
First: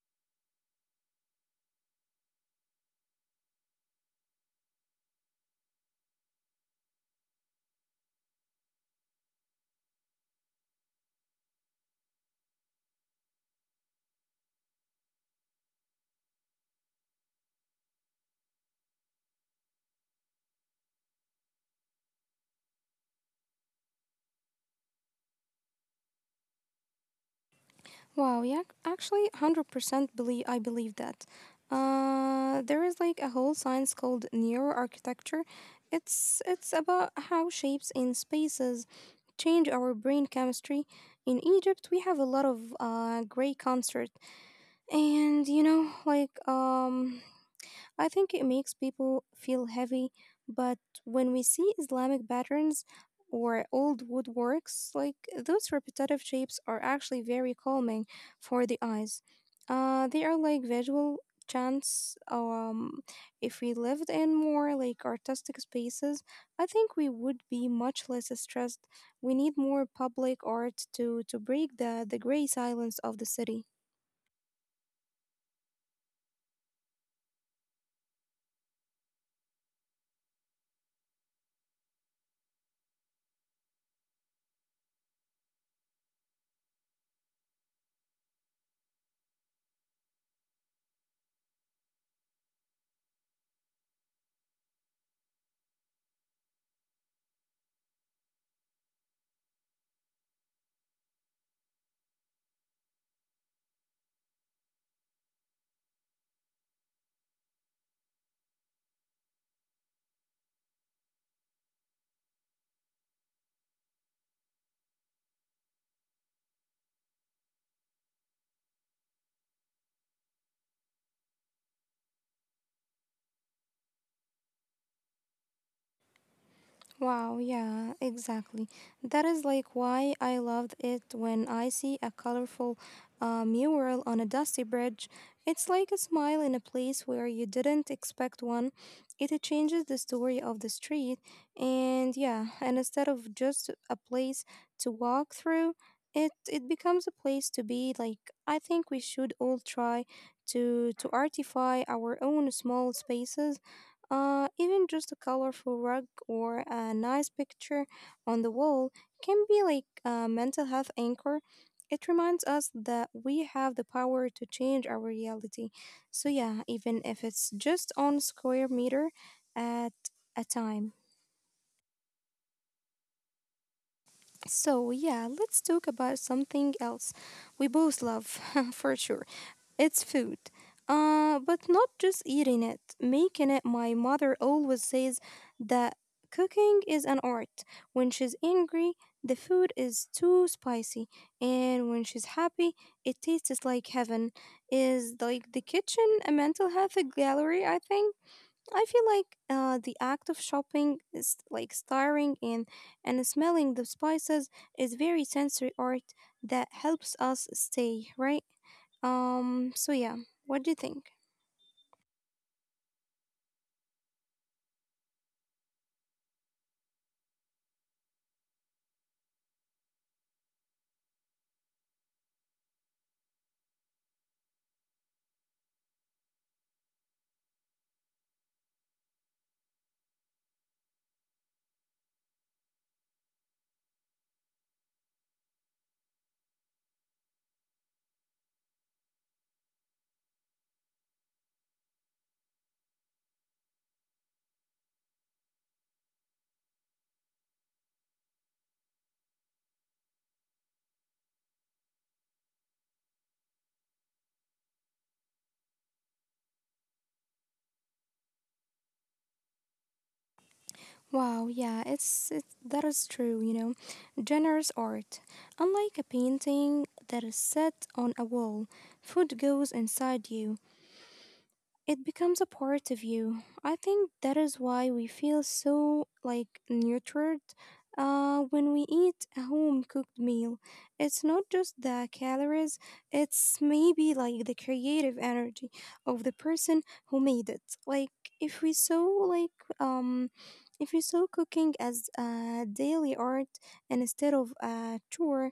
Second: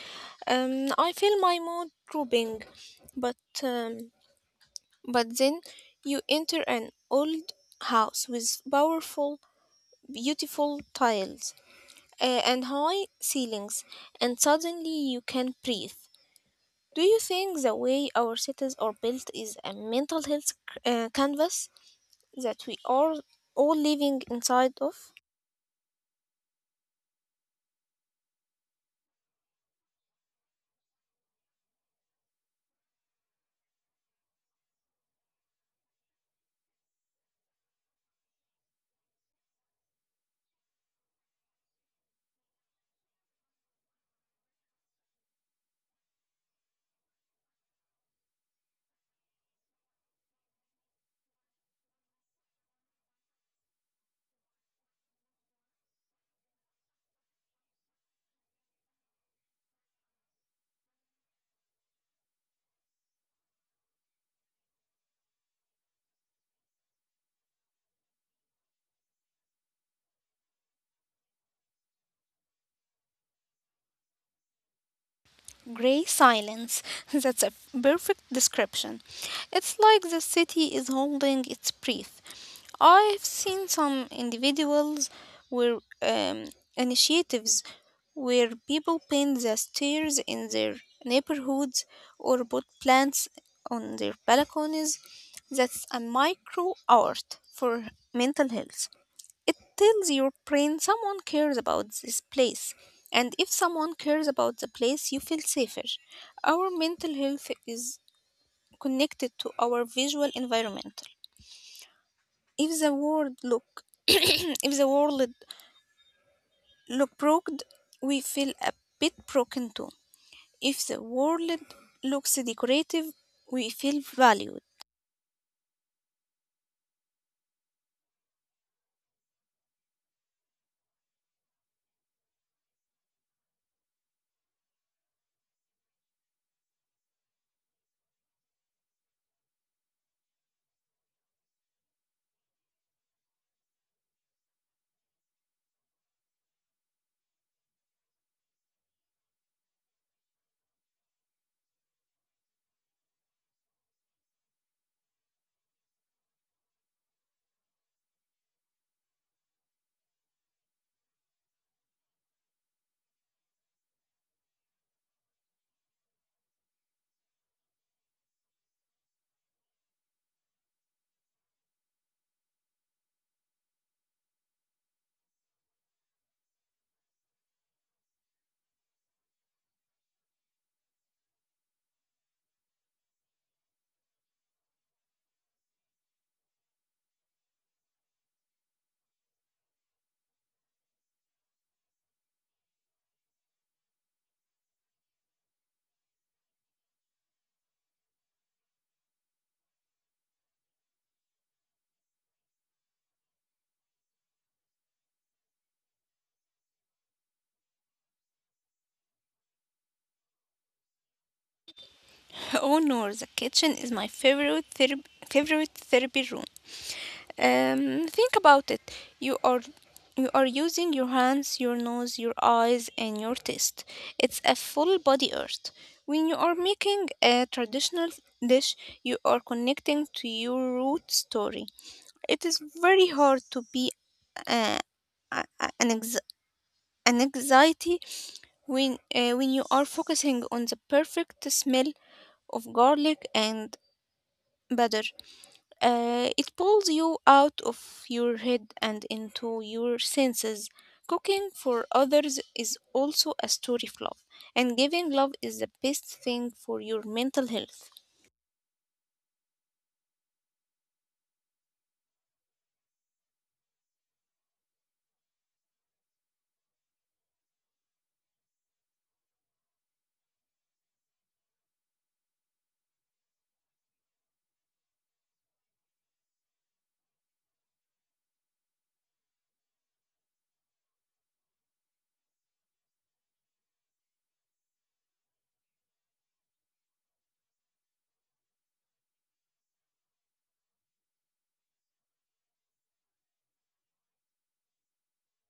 Speaker 2: I feel my mood drooping. But um, but then you enter an old house with powerful, beautiful tiles and high ceilings, and suddenly you can breathe. Do you think the way our cities are built is a mental health canvas that we are all living inside of?
Speaker 1: Wow, yeah, actually, 100% believe I believe that. There is like a whole science called neuroarchitecture. It's about how shapes in spaces change our brain chemistry. In Egypt, we have a lot of gray concert, and you know, like, I think it makes people feel heavy, but when we see Islamic patterns or old woodworks, like those repetitive shapes are actually very calming for the eyes. They are like visual chants. If we lived in more like artistic spaces, I think we would be much less stressed. We need more public art to break the gray silence of the city.
Speaker 2: Gray silence. That's a perfect description. It's like the city is holding its breath. I've seen some individuals where initiatives where people paint the stairs in their neighborhoods or put plants on their balconies. That's a micro art for mental health. It tells your brain someone cares about this place. And if someone cares about the place, you feel safer. Our mental health is connected to our visual environment. If the world look if the world look broken, we feel a bit broken too. If the world looks decorative, we feel valued.
Speaker 1: Wow, yeah, exactly. That is like why I loved it when I see a colorful mural on a dusty bridge. It's like a smile in a place where you didn't expect one. It changes the story of the street, and yeah, and instead of just a place to walk through, it becomes a place to be. Like I think we should all try to artify our own small spaces, even just a colorful rug or a nice picture on the wall can be like a mental health anchor. It reminds us that we have the power to change our reality. So yeah, even if it's just on square meter at a time. So yeah, let's talk about something else we both love, for sure. It's food. But not just eating it, making it. My mother always says that cooking is an art. When she's angry, the food is too spicy, and when she's happy, it tastes like heaven. Is like the kitchen a mental health gallery? I think. I feel like the act of shopping is like stirring in and smelling the spices is very sensory art that helps us stay right. So yeah, what do you think?
Speaker 2: Oh no, the kitchen is my favorite favorite therapy room. Think about it. You are you are using your hands, your nose, your eyes, and your taste. It's a full body earth. When you are making a traditional dish, you are connecting to your root story. It is very hard to be uh, a- a- an ex- an anxiety when you are focusing on the perfect smell of garlic and butter. It pulls you out of your head and into your senses. Cooking for others is also a story of love, and giving love is the best thing for your mental health.
Speaker 1: Wow, yeah, that is true, you know. Generous art, unlike a painting that is set on a wall, food goes inside you. It becomes a part of you. I think that is why we feel so like nurtured when we eat a home cooked meal. It's not just the calories, it's maybe like the creative energy of the person who made it. If we saw like if we saw cooking as a daily art and instead of a chore,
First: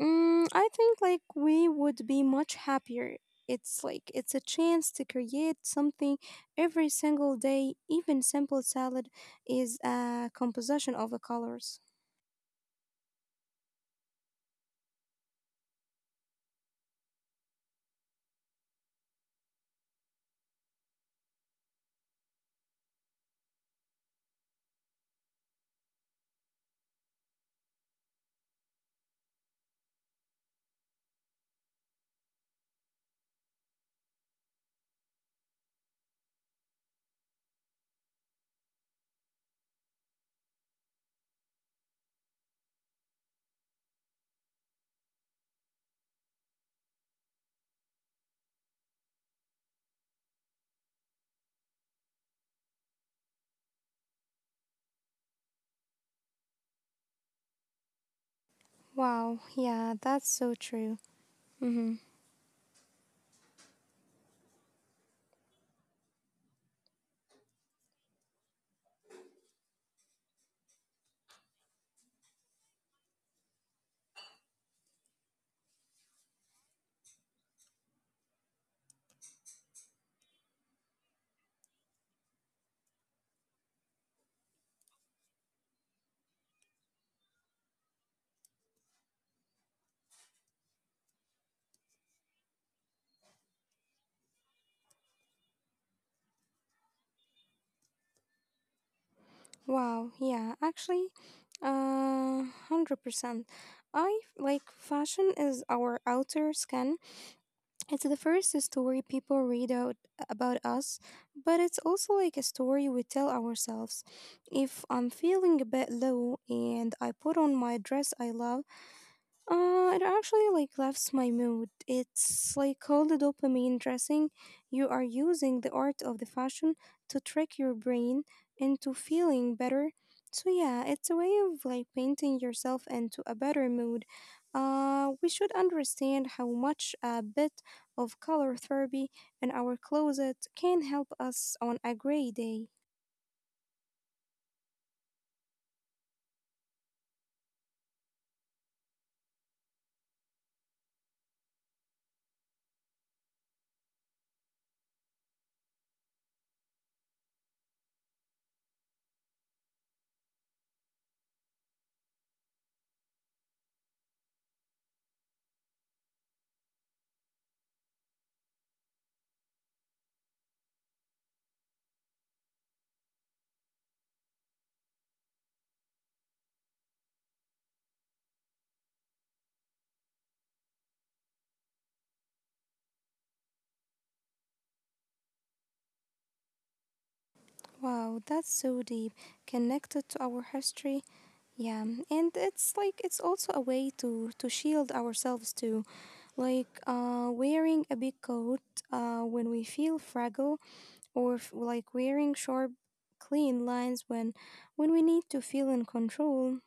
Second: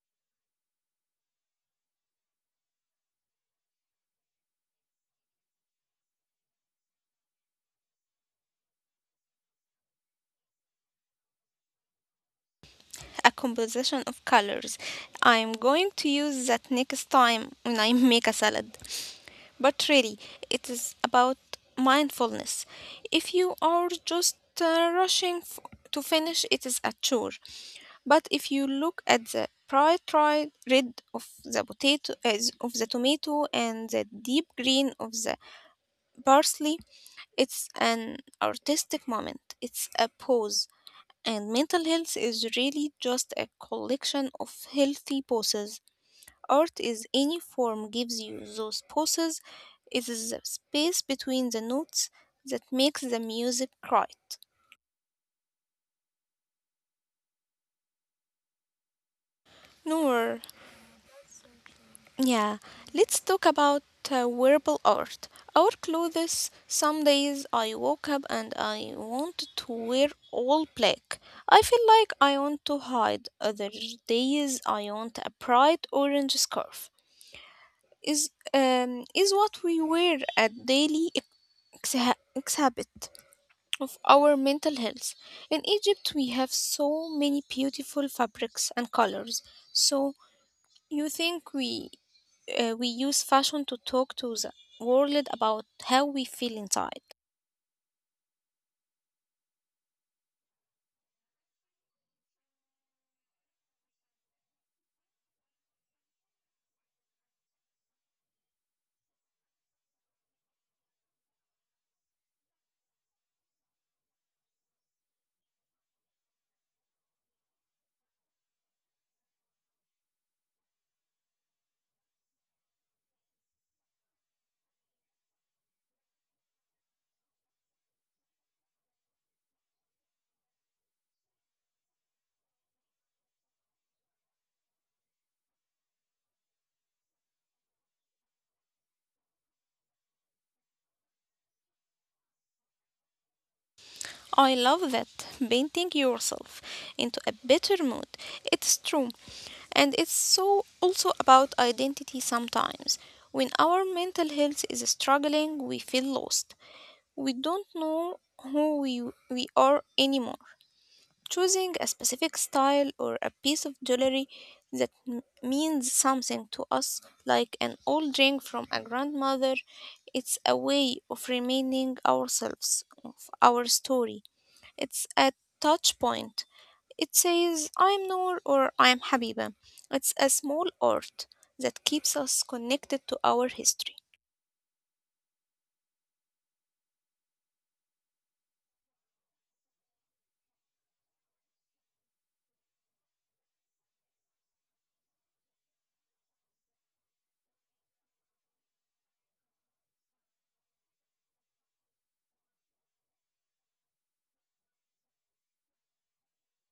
Speaker 1: I think we would be much happier. It's a chance to create something every single day. Even simple salad is a composition of the colors.
Speaker 2: A composition of colors. I'm going to use that next time when I make a salad. But really, it is about mindfulness. If you are just to finish, it is a chore. But if you look at the bright red of the potato as of the tomato and the deep green of the parsley, it's an artistic moment. It's a pause. And mental health is really just a collection of healthy poses. Art is any form gives you those poses. It is the space between the notes that makes the music right.
Speaker 1: Wow, yeah,
Speaker 2: Noor,
Speaker 1: that's so true. Mm-hmm.
Speaker 2: yeah, let's talk about wearable art. Our clothes, some days I woke up and I want to wear all black. I feel like I want to hide. Other days I want a bright orange scarf. Is what we wear a daily exhibit of our mental health. In Egypt, we have so many beautiful fabrics and colors. So you think we use fashion to talk to the world about how we feel inside?
Speaker 1: Wow, yeah, actually, uh, 100%. Like fashion is our outer skin, it's the first story people read out about us, but it's also like a story we tell ourselves. If I'm feeling a bit low and I put on my dress I love, it actually like lifts my mood. It's like called the dopamine dressing. You are using the art of the fashion to trick your brain into feeling better. So yeah, it's a way of like painting yourself into a better mood. We should understand how much a bit of color therapy in our closet can help us on a gray day.
Speaker 2: I love that, painting yourself into a better mood. It's true. And it's so also about identity sometimes. When our mental health is struggling, we feel lost. We don't know who we are anymore. Choosing a specific style or a piece of jewelry that means something to us, like an old ring from a grandmother, it's a way of reminding ourselves of our story. It's a touch point. It says, I'm Noor or I'm Habiba. It's a small art that keeps us connected to our history.
Speaker 1: Wow, that's so deep, connected to our history. Yeah, and it's like it's also a way to shield ourselves too, like wearing a big coat when we feel fragile, or like wearing sharp, clean lines when we need to feel in control.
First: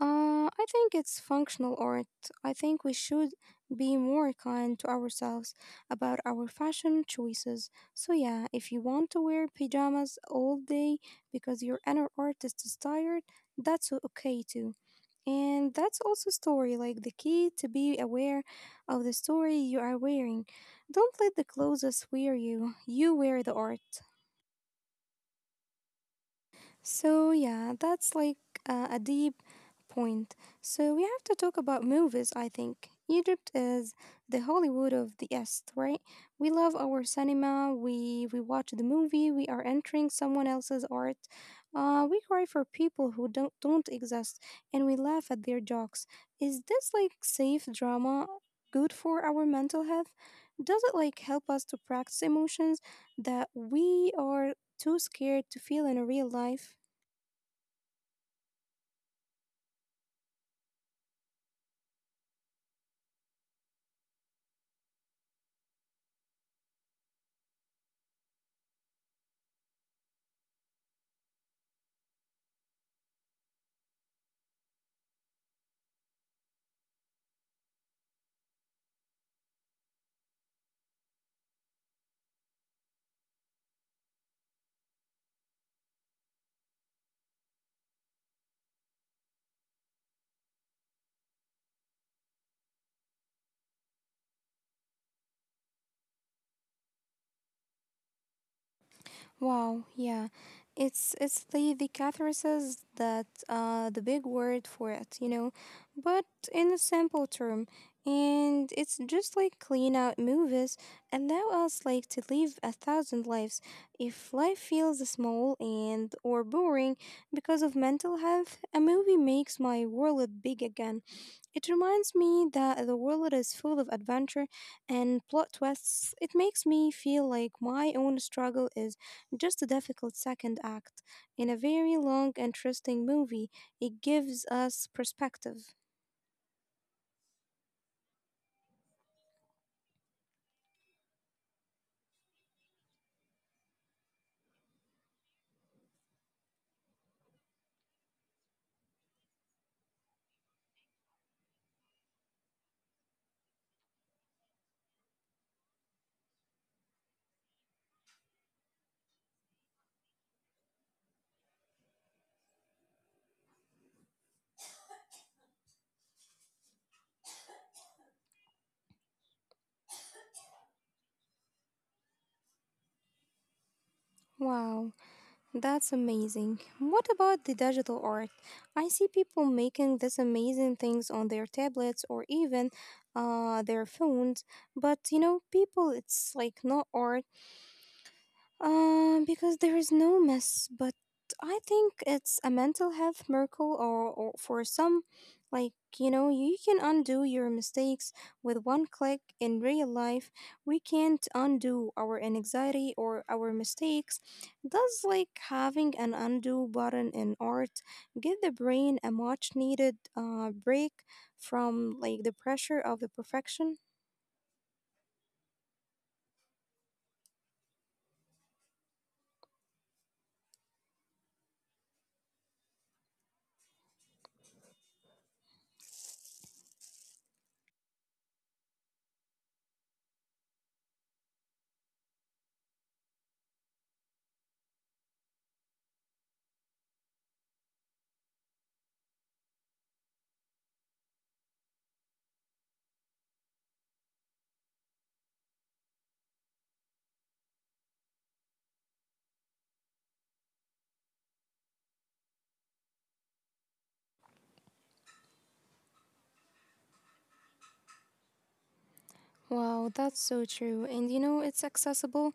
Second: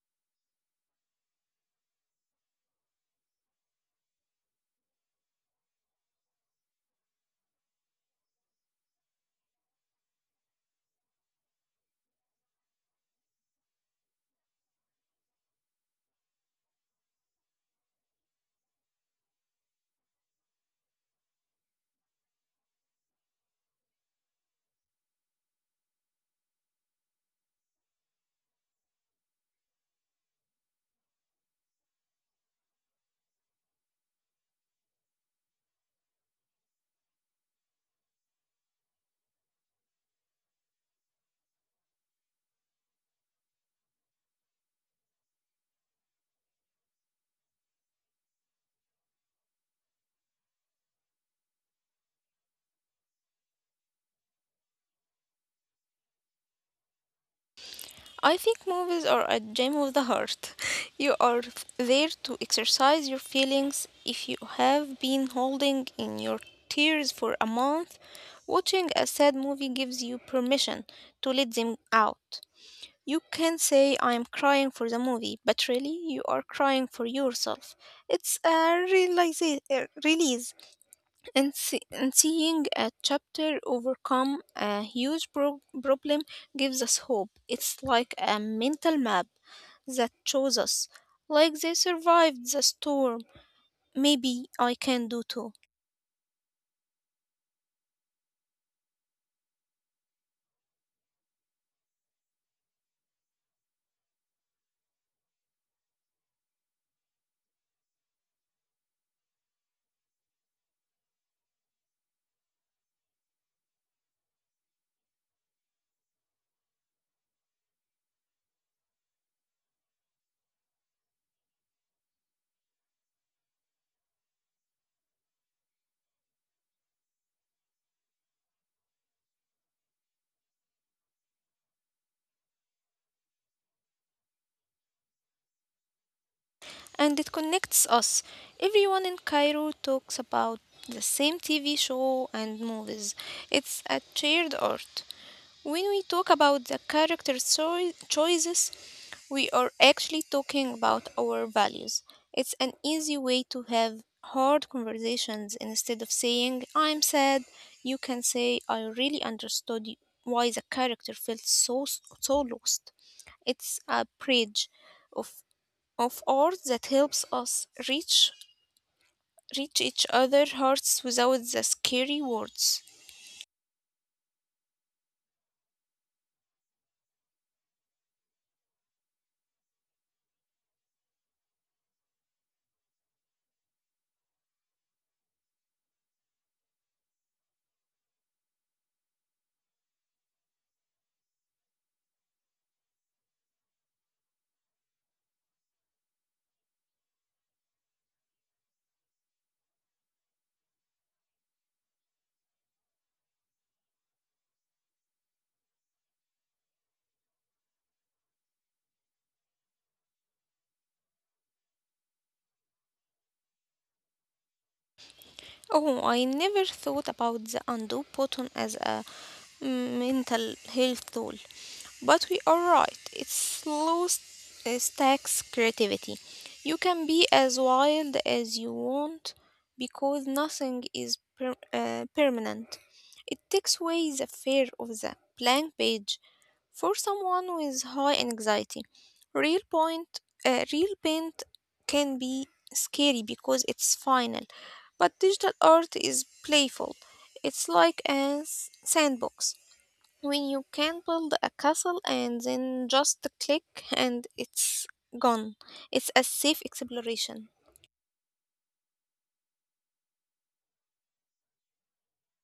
Speaker 1: I think it's functional art. I think we should be more kind to ourselves about our fashion choices. So yeah, if you want to wear pajamas all day because your inner artist is tired, that's okay too. And that's also story, like the key to be aware of the story you are wearing. Don't let the clothes wear you. You wear the art. So, yeah, that's like a deep point. So, we have to talk about movies, I think. Egypt is the Hollywood of the East, right? We love our cinema, we watch the movie, we are entering someone else's art. We cry for people who don't exist, and we laugh at their jokes. Is this like safe drama good for our mental health? Does it like help us to practice emotions that we are too scared to feel in real life?
Speaker 2: I think movies are a gem of the heart. You are there to exercise your feelings. If you have been holding in your tears for a month, watching a sad movie gives you permission to let them out. You can say I'm crying for the movie, but really you are crying for yourself. It's a release. And seeing a chapter overcome a huge problem gives us hope. It's like a mental map that shows us, like they survived the storm. Maybe I can do too.
Speaker 1: Wow, yeah. It's the catharsis that the big word for it, you know, but in a simple term. And it's just like clean out movies allow us like to live a thousand lives. If life feels small and or boring because of mental health, a movie makes my world big again. It reminds me that the world is full of adventure and plot twists. It makes me feel like my own struggle is just a difficult second act in a very long, interesting movie. It gives us perspective.
Speaker 2: And it connects us. Everyone in Cairo talks about the same TV show and movies. It's a shared art. When we talk about the character choices, we are actually talking about our values. It's an easy way to have hard conversations instead of saying, I'm sad. You can say, I really understood why the character felt so lost. It's a bridge of, of art that helps us reach each other hearts without the scary words.
Speaker 1: Wow, that's amazing. What about the digital art? I see people making these amazing things on their tablets or even their phones, but you know, people, it's like not art. Because there is no mess, but I think it's a mental health miracle or for some like you know you can undo your mistakes with one click. In real life we can't undo our anxiety or our mistakes. Does like having an undo button in art give the brain a much needed break from like the pressure of the perfection?
Speaker 2: Oh, I never thought about the undo button as a, mm, mental health tool. But we are right, it slows stacks creativity. You can be as wild as you want because nothing is permanent. It takes away the fear of the blank page for someone with high anxiety. Real point, Real paint can be scary because it's final, but digital art is playful. It's like a sandbox when you can build a castle and then just click and it's gone. It's a safe exploration.
Speaker 1: Wow, that's so true. And you know, it's accessible.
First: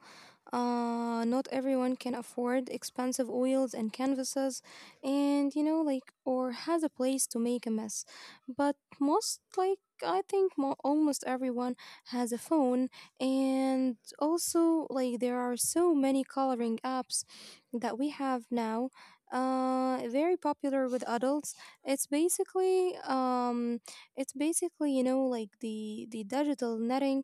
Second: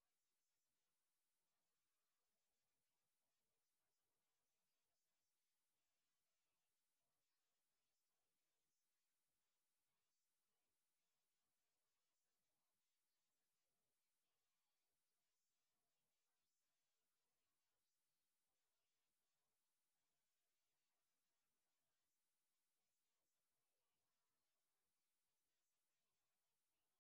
Speaker 1: Not everyone can afford expensive oils and canvases, and you know, like, or has a place to make a mess. But most, like, I think almost everyone has a phone, and also, like, there are so many coloring apps that we have now. Very popular with adults. It's basically, um, it's basically, you know, like the digital netting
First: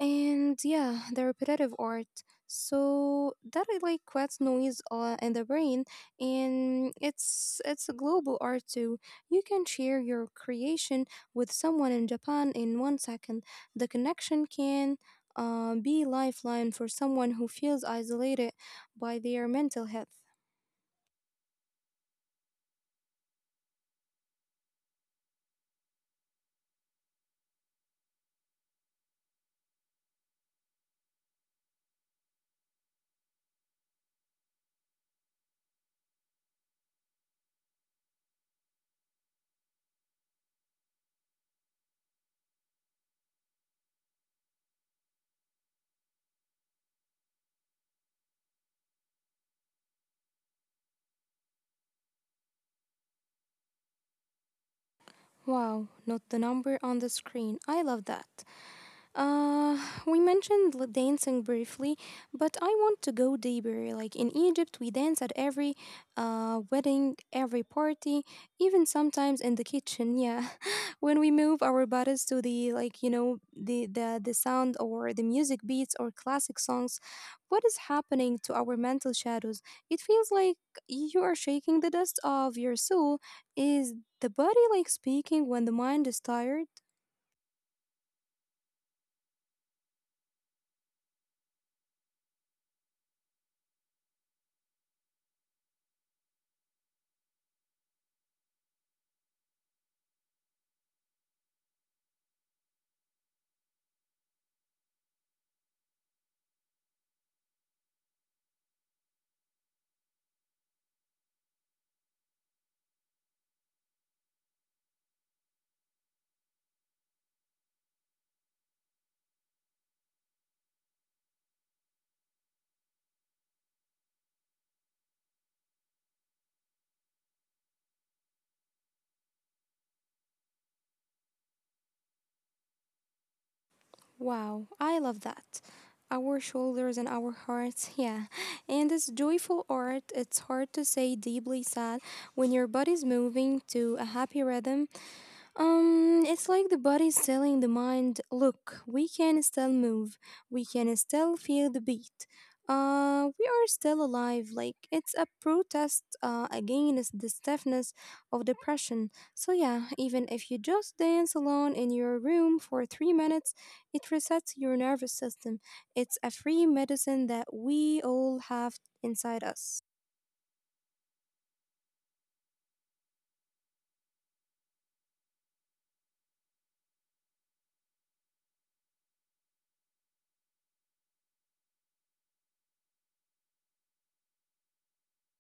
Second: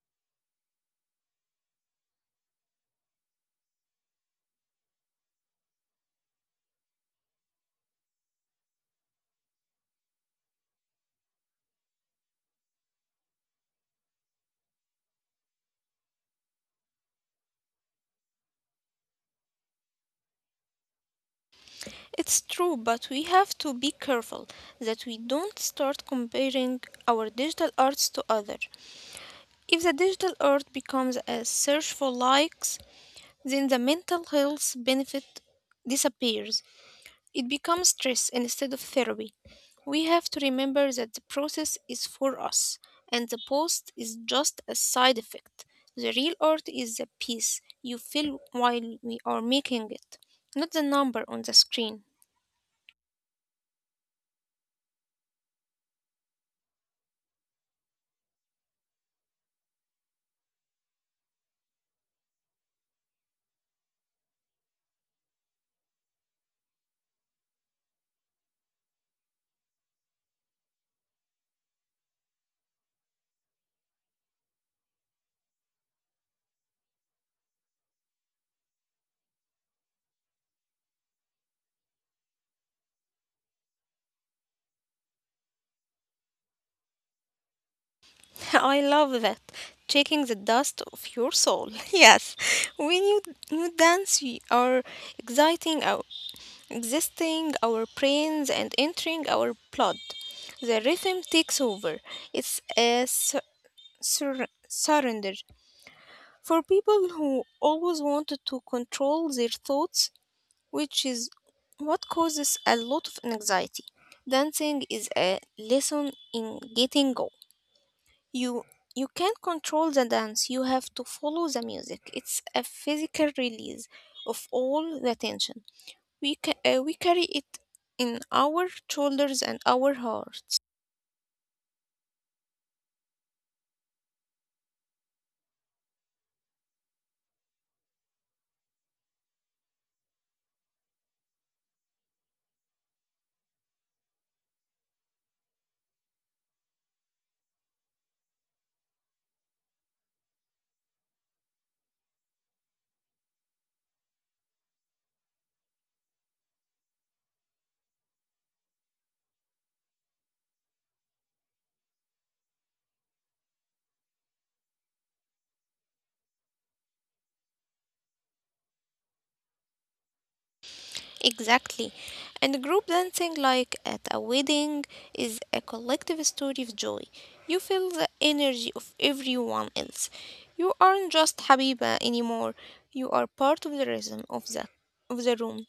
Speaker 1: and yeah, the repetitive art. So that is like creates noise in the brain, and it's a global art too. You can share your creation with someone in Japan in 1 second. The connection can be lifeline for someone who feels isolated by their mental health.
Speaker 2: It's true, but we have to be careful that we don't start comparing our digital arts to others. If the digital art becomes a search for likes, then the mental health benefit disappears. It becomes stress instead of therapy. We have to remember that the process is for us and the post is just a side effect. The real art is the peace you feel while we are making it, not the number on the screen.
Speaker 1: Wow, not the number on the screen. I love that. Uh, we mentioned dancing briefly, but I want to go deeper. Like in Egypt, we dance at every wedding, every party, even sometimes in the kitchen. Yeah, when we move our bodies to the like you know the the sound or the music beats or classic songs, what is happening to our mental shadows? It feels like you are shaking the dust of your soul. Is the body like speaking when the mind is tired?
Speaker 2: I love that. Checking the dust of your soul. Yes, when you, you dance, we are exciting our existing our brains and entering our blood. The rhythm takes over. It's a surrender. For people who always wanted to control their thoughts, which is what causes a lot of anxiety, dancing is a lesson in getting go. You you can't control the dance, you have to follow the music. It's a physical release of all the tension. We carry it in our shoulders and our hearts.
Speaker 1: Wow, I love that. Our shoulders and our hearts, yeah. And it's joyful art. It's hard to say deeply sad when your body's moving to a happy rhythm. It's like the body is telling the mind, look, we can still move, we can still feel the beat. We are still alive. Like it's a protest against the stiffness of depression. So yeah, even if you just dance alone in your room for 3 minutes, it resets your nervous system. It's a free medicine that we all have inside us.
Speaker 2: Exactly. And group dancing, like at a wedding, is a collective story of joy. You feel the energy of everyone else. You aren't just Habiba anymore. You are part of the rhythm of the room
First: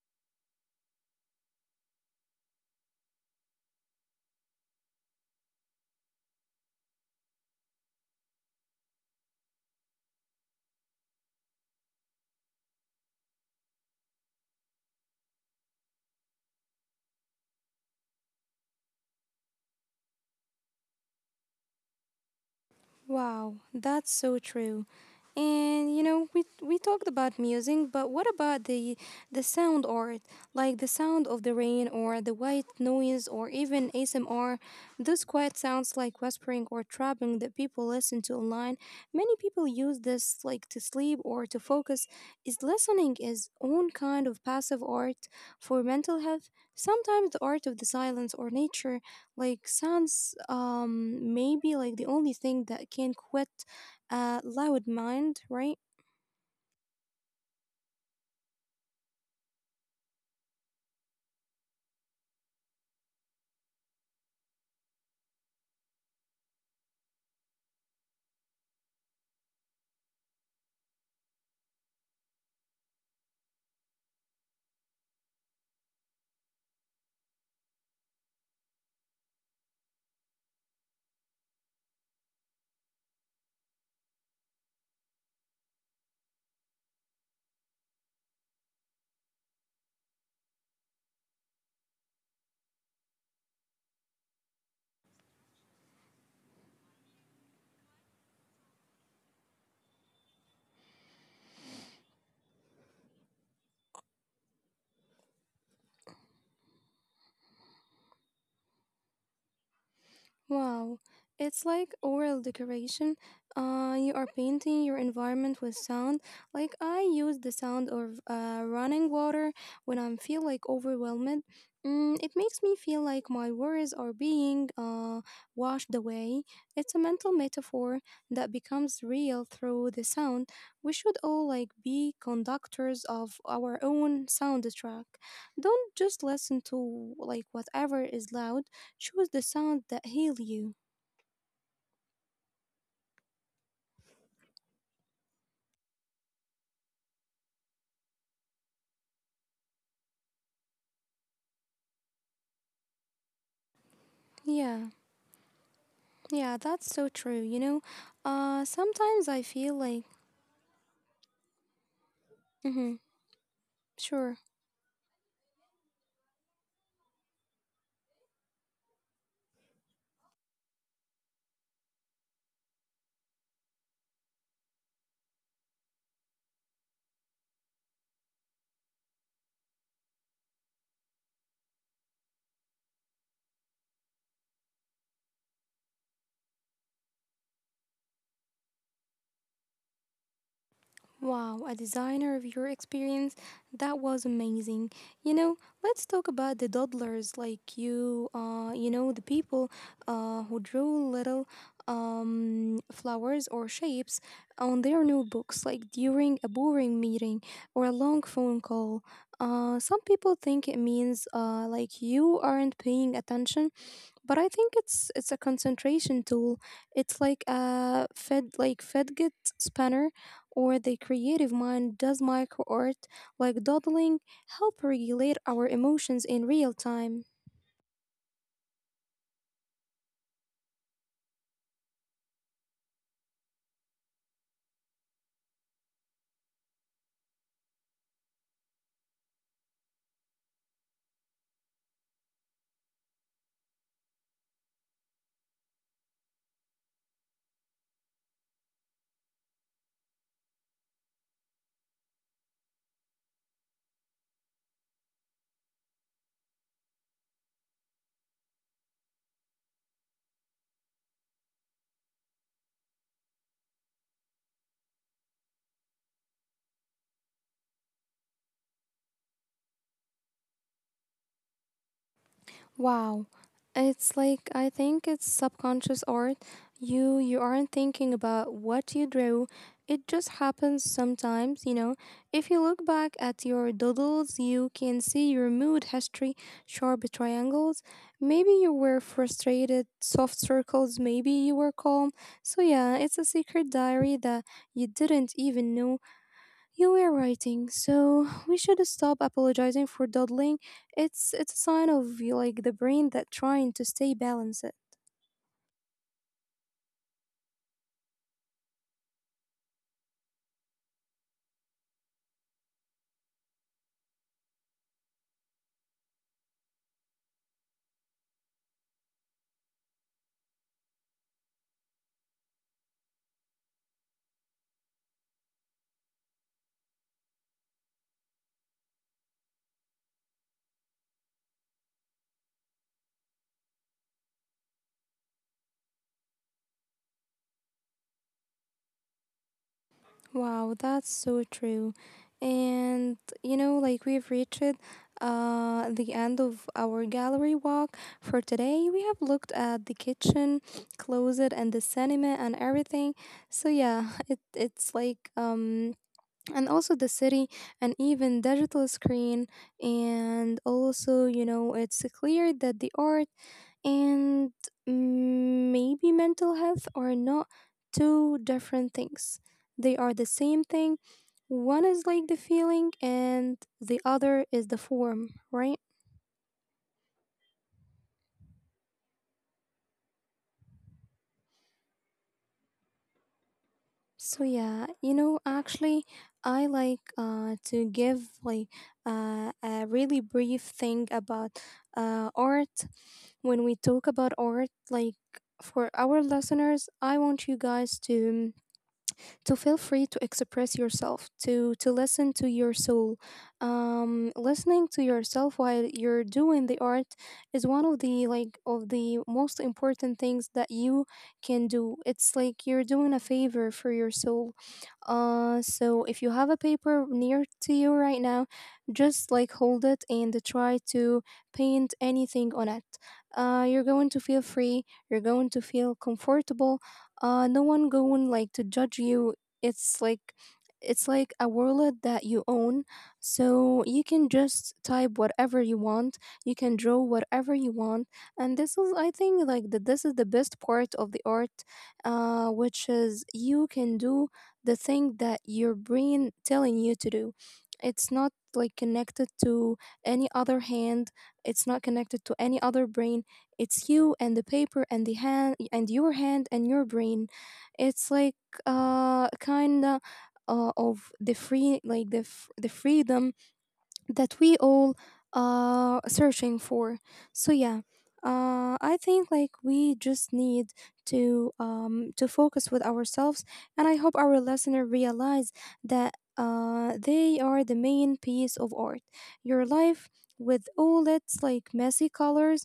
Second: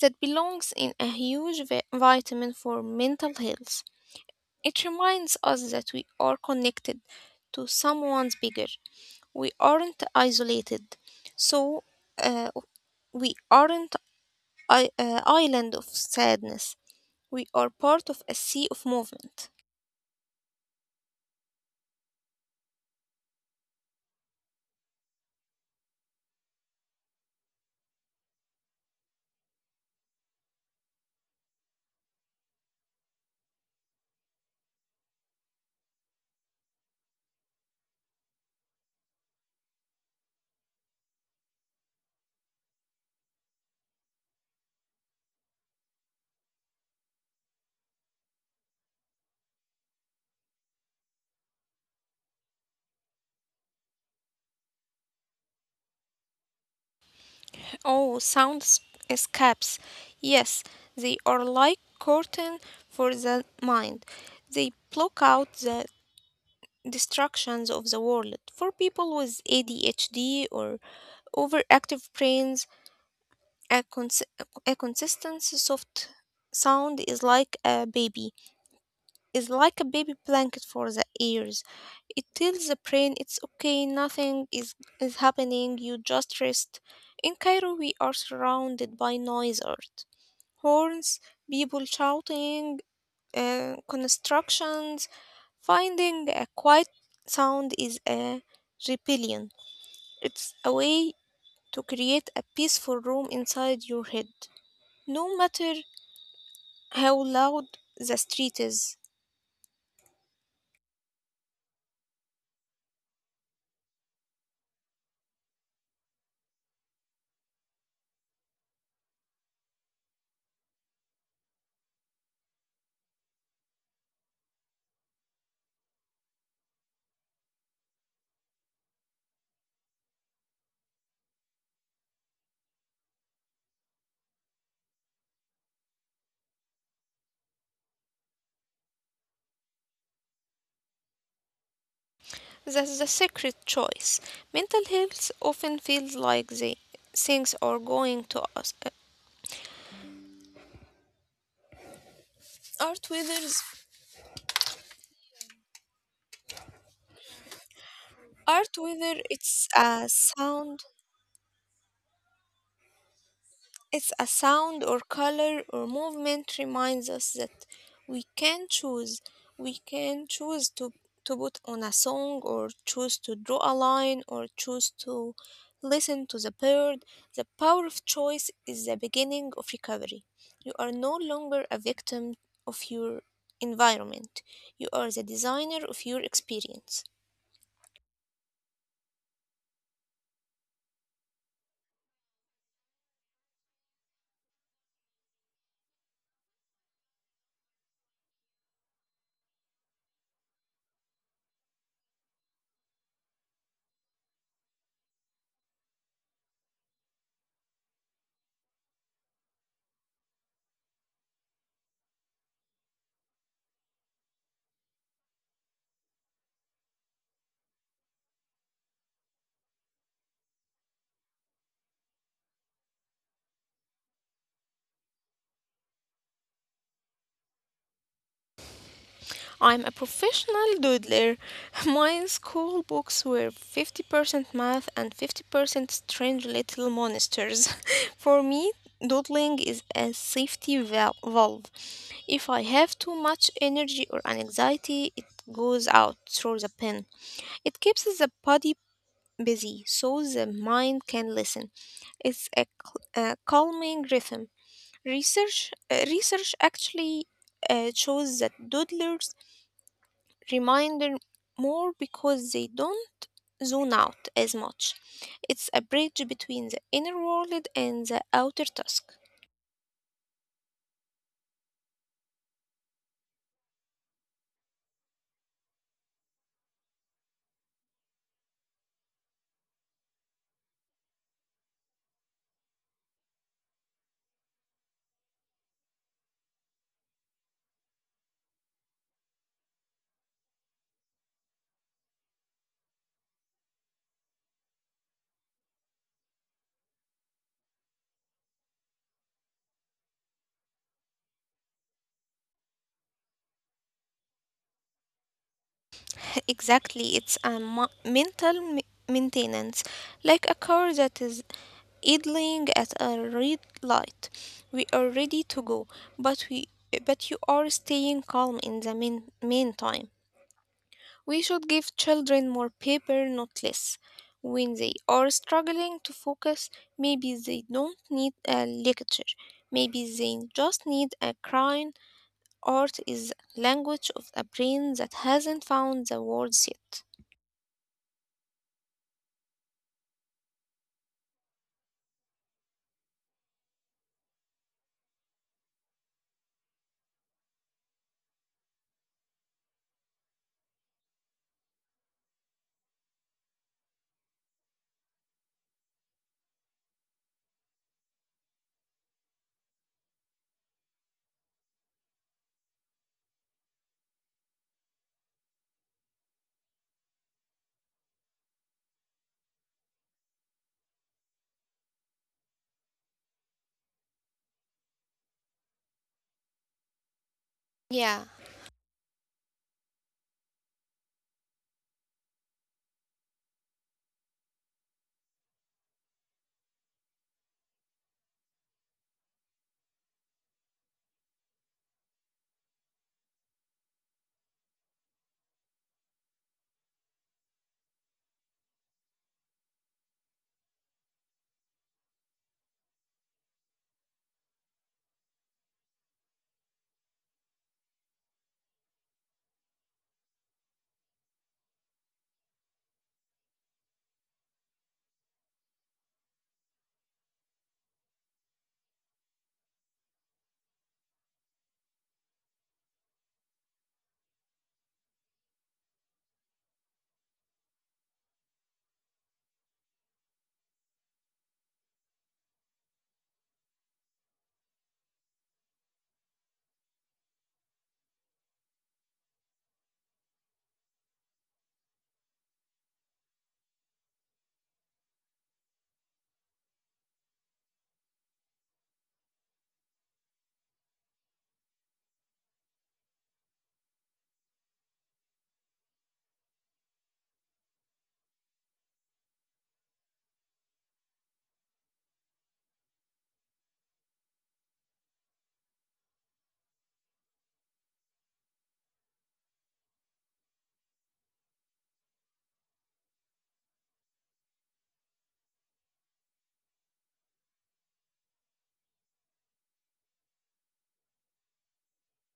Speaker 2: that belongs in a huge vitamin for mental health. It reminds us that we are connected to someone's bigger. We aren't isolated. So uh, we aren't I, island of sadness. We are part of a sea of movement.
Speaker 1: Wow, that's so true. And you know, we talked about music, but what about the sound art, like the sound of the rain or the white noise or even ASMR, those quiet sounds like whispering or trapping that people listen to online. Many people use this like to sleep or to focus. Is listening is own kind of passive art for mental health? Sometimes the art of the silence or nature like sounds maybe like the only thing that can quit a loud mind, right?
Speaker 2: Oh, sounds escapes. Yes, they are like curtain for the mind. They block out the distractions of the world. For people with ADHD or overactive brains, a, cons- a consistent soft sound is like a baby. Is like a baby blanket for the ears. It tells the brain it's okay, nothing is, is happening, you just rest. In Cairo, we are surrounded by noise art, horns, people shouting, constructions. Finding a quiet sound is a rebellion. It's a way to create a peaceful room inside your head, no matter how loud the street is.
Speaker 1: Wow, it's like oral decoration. You are painting your environment with sound. Like I use the sound of running water when I feel like overwhelmed. It makes me feel like my worries are being washed away. It's a mental metaphor that becomes real through the sound. We should all like be conductors of our own soundtrack. Don't just listen to like whatever is loud. Choose the sound that heal you.
Speaker 2: That's the secret choice. Mental health often feels like the things are going to us. Art withers.
Speaker 1: Yeah, yeah, that's so true. You know,
Speaker 2: Art
Speaker 1: sometimes
Speaker 2: whether
Speaker 1: I feel
Speaker 2: it's
Speaker 1: like,
Speaker 2: a sound,
Speaker 1: mm-hmm,
Speaker 2: it's
Speaker 1: sure.
Speaker 2: a sound or color or movement reminds us that we can choose. We can choose to put on a song or choose to draw a line or choose to listen to the bird. The power of choice is the beginning of recovery. You are no longer a victim of your environment. You are the designer of your experience.
Speaker 1: Wow, a designer of your experience. That was amazing. You know, let's talk about the doodlers like you, you know, the people who drew little flowers or shapes on their notebooks, like during a boring meeting or a long phone call. Some people think it means like you aren't paying attention, but I think it's a concentration tool. It's like a Fedgit spanner or the creative mind does micro art like doodling help regulate our emotions in real time.
Speaker 2: I'm a professional doodler. My school books were 50% math and 50% strange little monsters. For me, doodling is a safety valve. If I have too much energy or anxiety, it goes out through the pen. It keeps the body busy so the mind can listen. It's a, a calming rhythm. Research actually shows that doodlers reminder more because they don't zone out as much. It's a bridge between the inner world and the outer task.
Speaker 1: Wow. It's like I think it's subconscious art. You aren't thinking about what you drew. It just happens sometimes, you know. If you look back at your doodles, you can see your mood history, sharp triangles. Maybe you were frustrated, soft circles, maybe you were calm. So yeah, it's a secret diary that you didn't even know you were writing, so we should stop apologizing for dawdling. It's a sign of like the brain that trying to stay balanced.
Speaker 2: Exactly, it's a mental maintenance, like a car that is idling at a red light. We are ready to go, but we but you are staying calm in the meantime. We should give children more paper, not less. When they are struggling to focus, maybe they don't need a lecture. Maybe they just need a crime. Art is language of a brain that hasn't found the words yet.
Speaker 1: Wow, that's so true. And you know, like we've reached the end of our gallery walk for today. We have looked at the kitchen, closet and the cinema and everything. So yeah, it's like and also the city and even digital screen, and also you know it's clear that the art and, maybe mental health are not two different things, they are the same thing, one is like the feeling and the other is the form, right?
Speaker 2: Yeah.
Speaker 1: So yeah, you know, actually, I like to give like a really brief thing about art. When we talk about art, like for our listeners, I want you guys to feel free to express yourself, to listen to your soul. Listening to yourself while you're doing the art is one of the most important things that you can do. It's like you're doing a favor for your soul. So if you have a paper near to you right now, just like hold it and try to paint anything on it. You're going to feel free. You're going to feel comfortable. No one going like to judge you. It's like it's like a world that you own, so you can just type whatever you want, you can draw whatever you want, and this is I think like that this is the best part of the art, which is you can do the thing that your brain telling you to do. It's not like connected to any other hand, it's not connected to any other brain, it's you and the paper and the hand and your brain. It's like kind of the free like the the freedom that we all are searching for. So yeah, I think like we just need to focus with ourselves, and I hope our listener realize that they are the main piece of art. Your life with all its like messy colors.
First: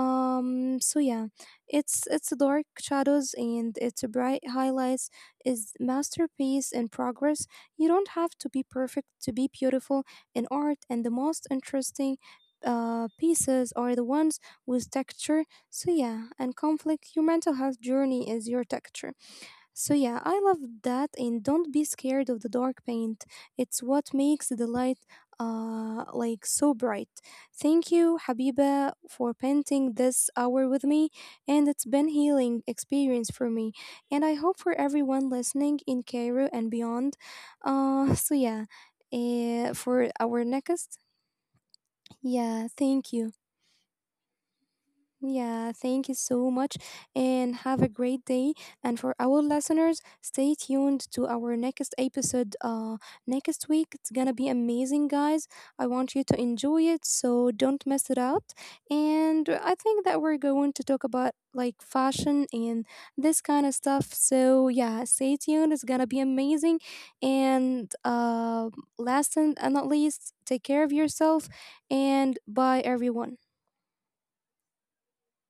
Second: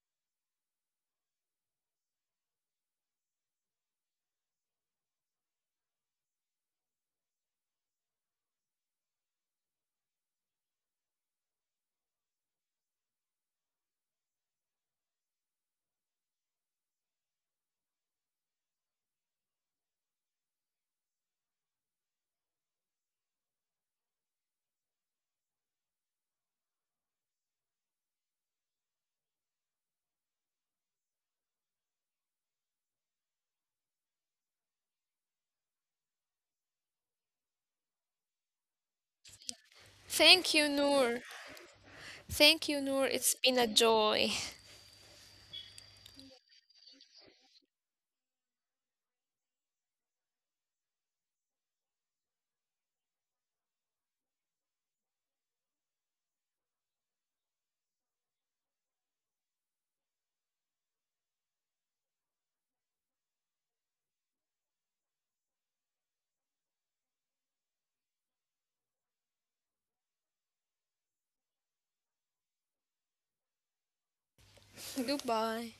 Speaker 1: So yeah, it's dark shadows and it's bright highlights is masterpiece in progress. You don't have to be perfect to be beautiful in art, and the most interesting pieces are the ones with texture. So, yeah, and conflict, your mental health journey is your texture. So yeah, I love that and don't be scared of the dark paint. It's what makes the light so bright. Thank you Habiba for painting this hour with me, and it's been healing experience for me and I hope for everyone listening in Cairo and beyond. So yeah, for
Speaker 2: Thank you,
Speaker 1: our
Speaker 2: Noor.
Speaker 1: next,
Speaker 2: Thank you,
Speaker 1: yeah,
Speaker 2: Noor. It's
Speaker 1: thank you.
Speaker 2: been a joy.
Speaker 1: Yeah, thank you so much and have a great day. And for our listeners, stay tuned to our next episode next week. It's going to be amazing, guys. I want you to enjoy it, so don't mess it out. And I think that we're going to talk about like fashion and this kind of stuff. So, yeah, stay tuned. It's going to be amazing. And last and not least, take care of yourself and bye everyone.
Speaker 2: Goodbye.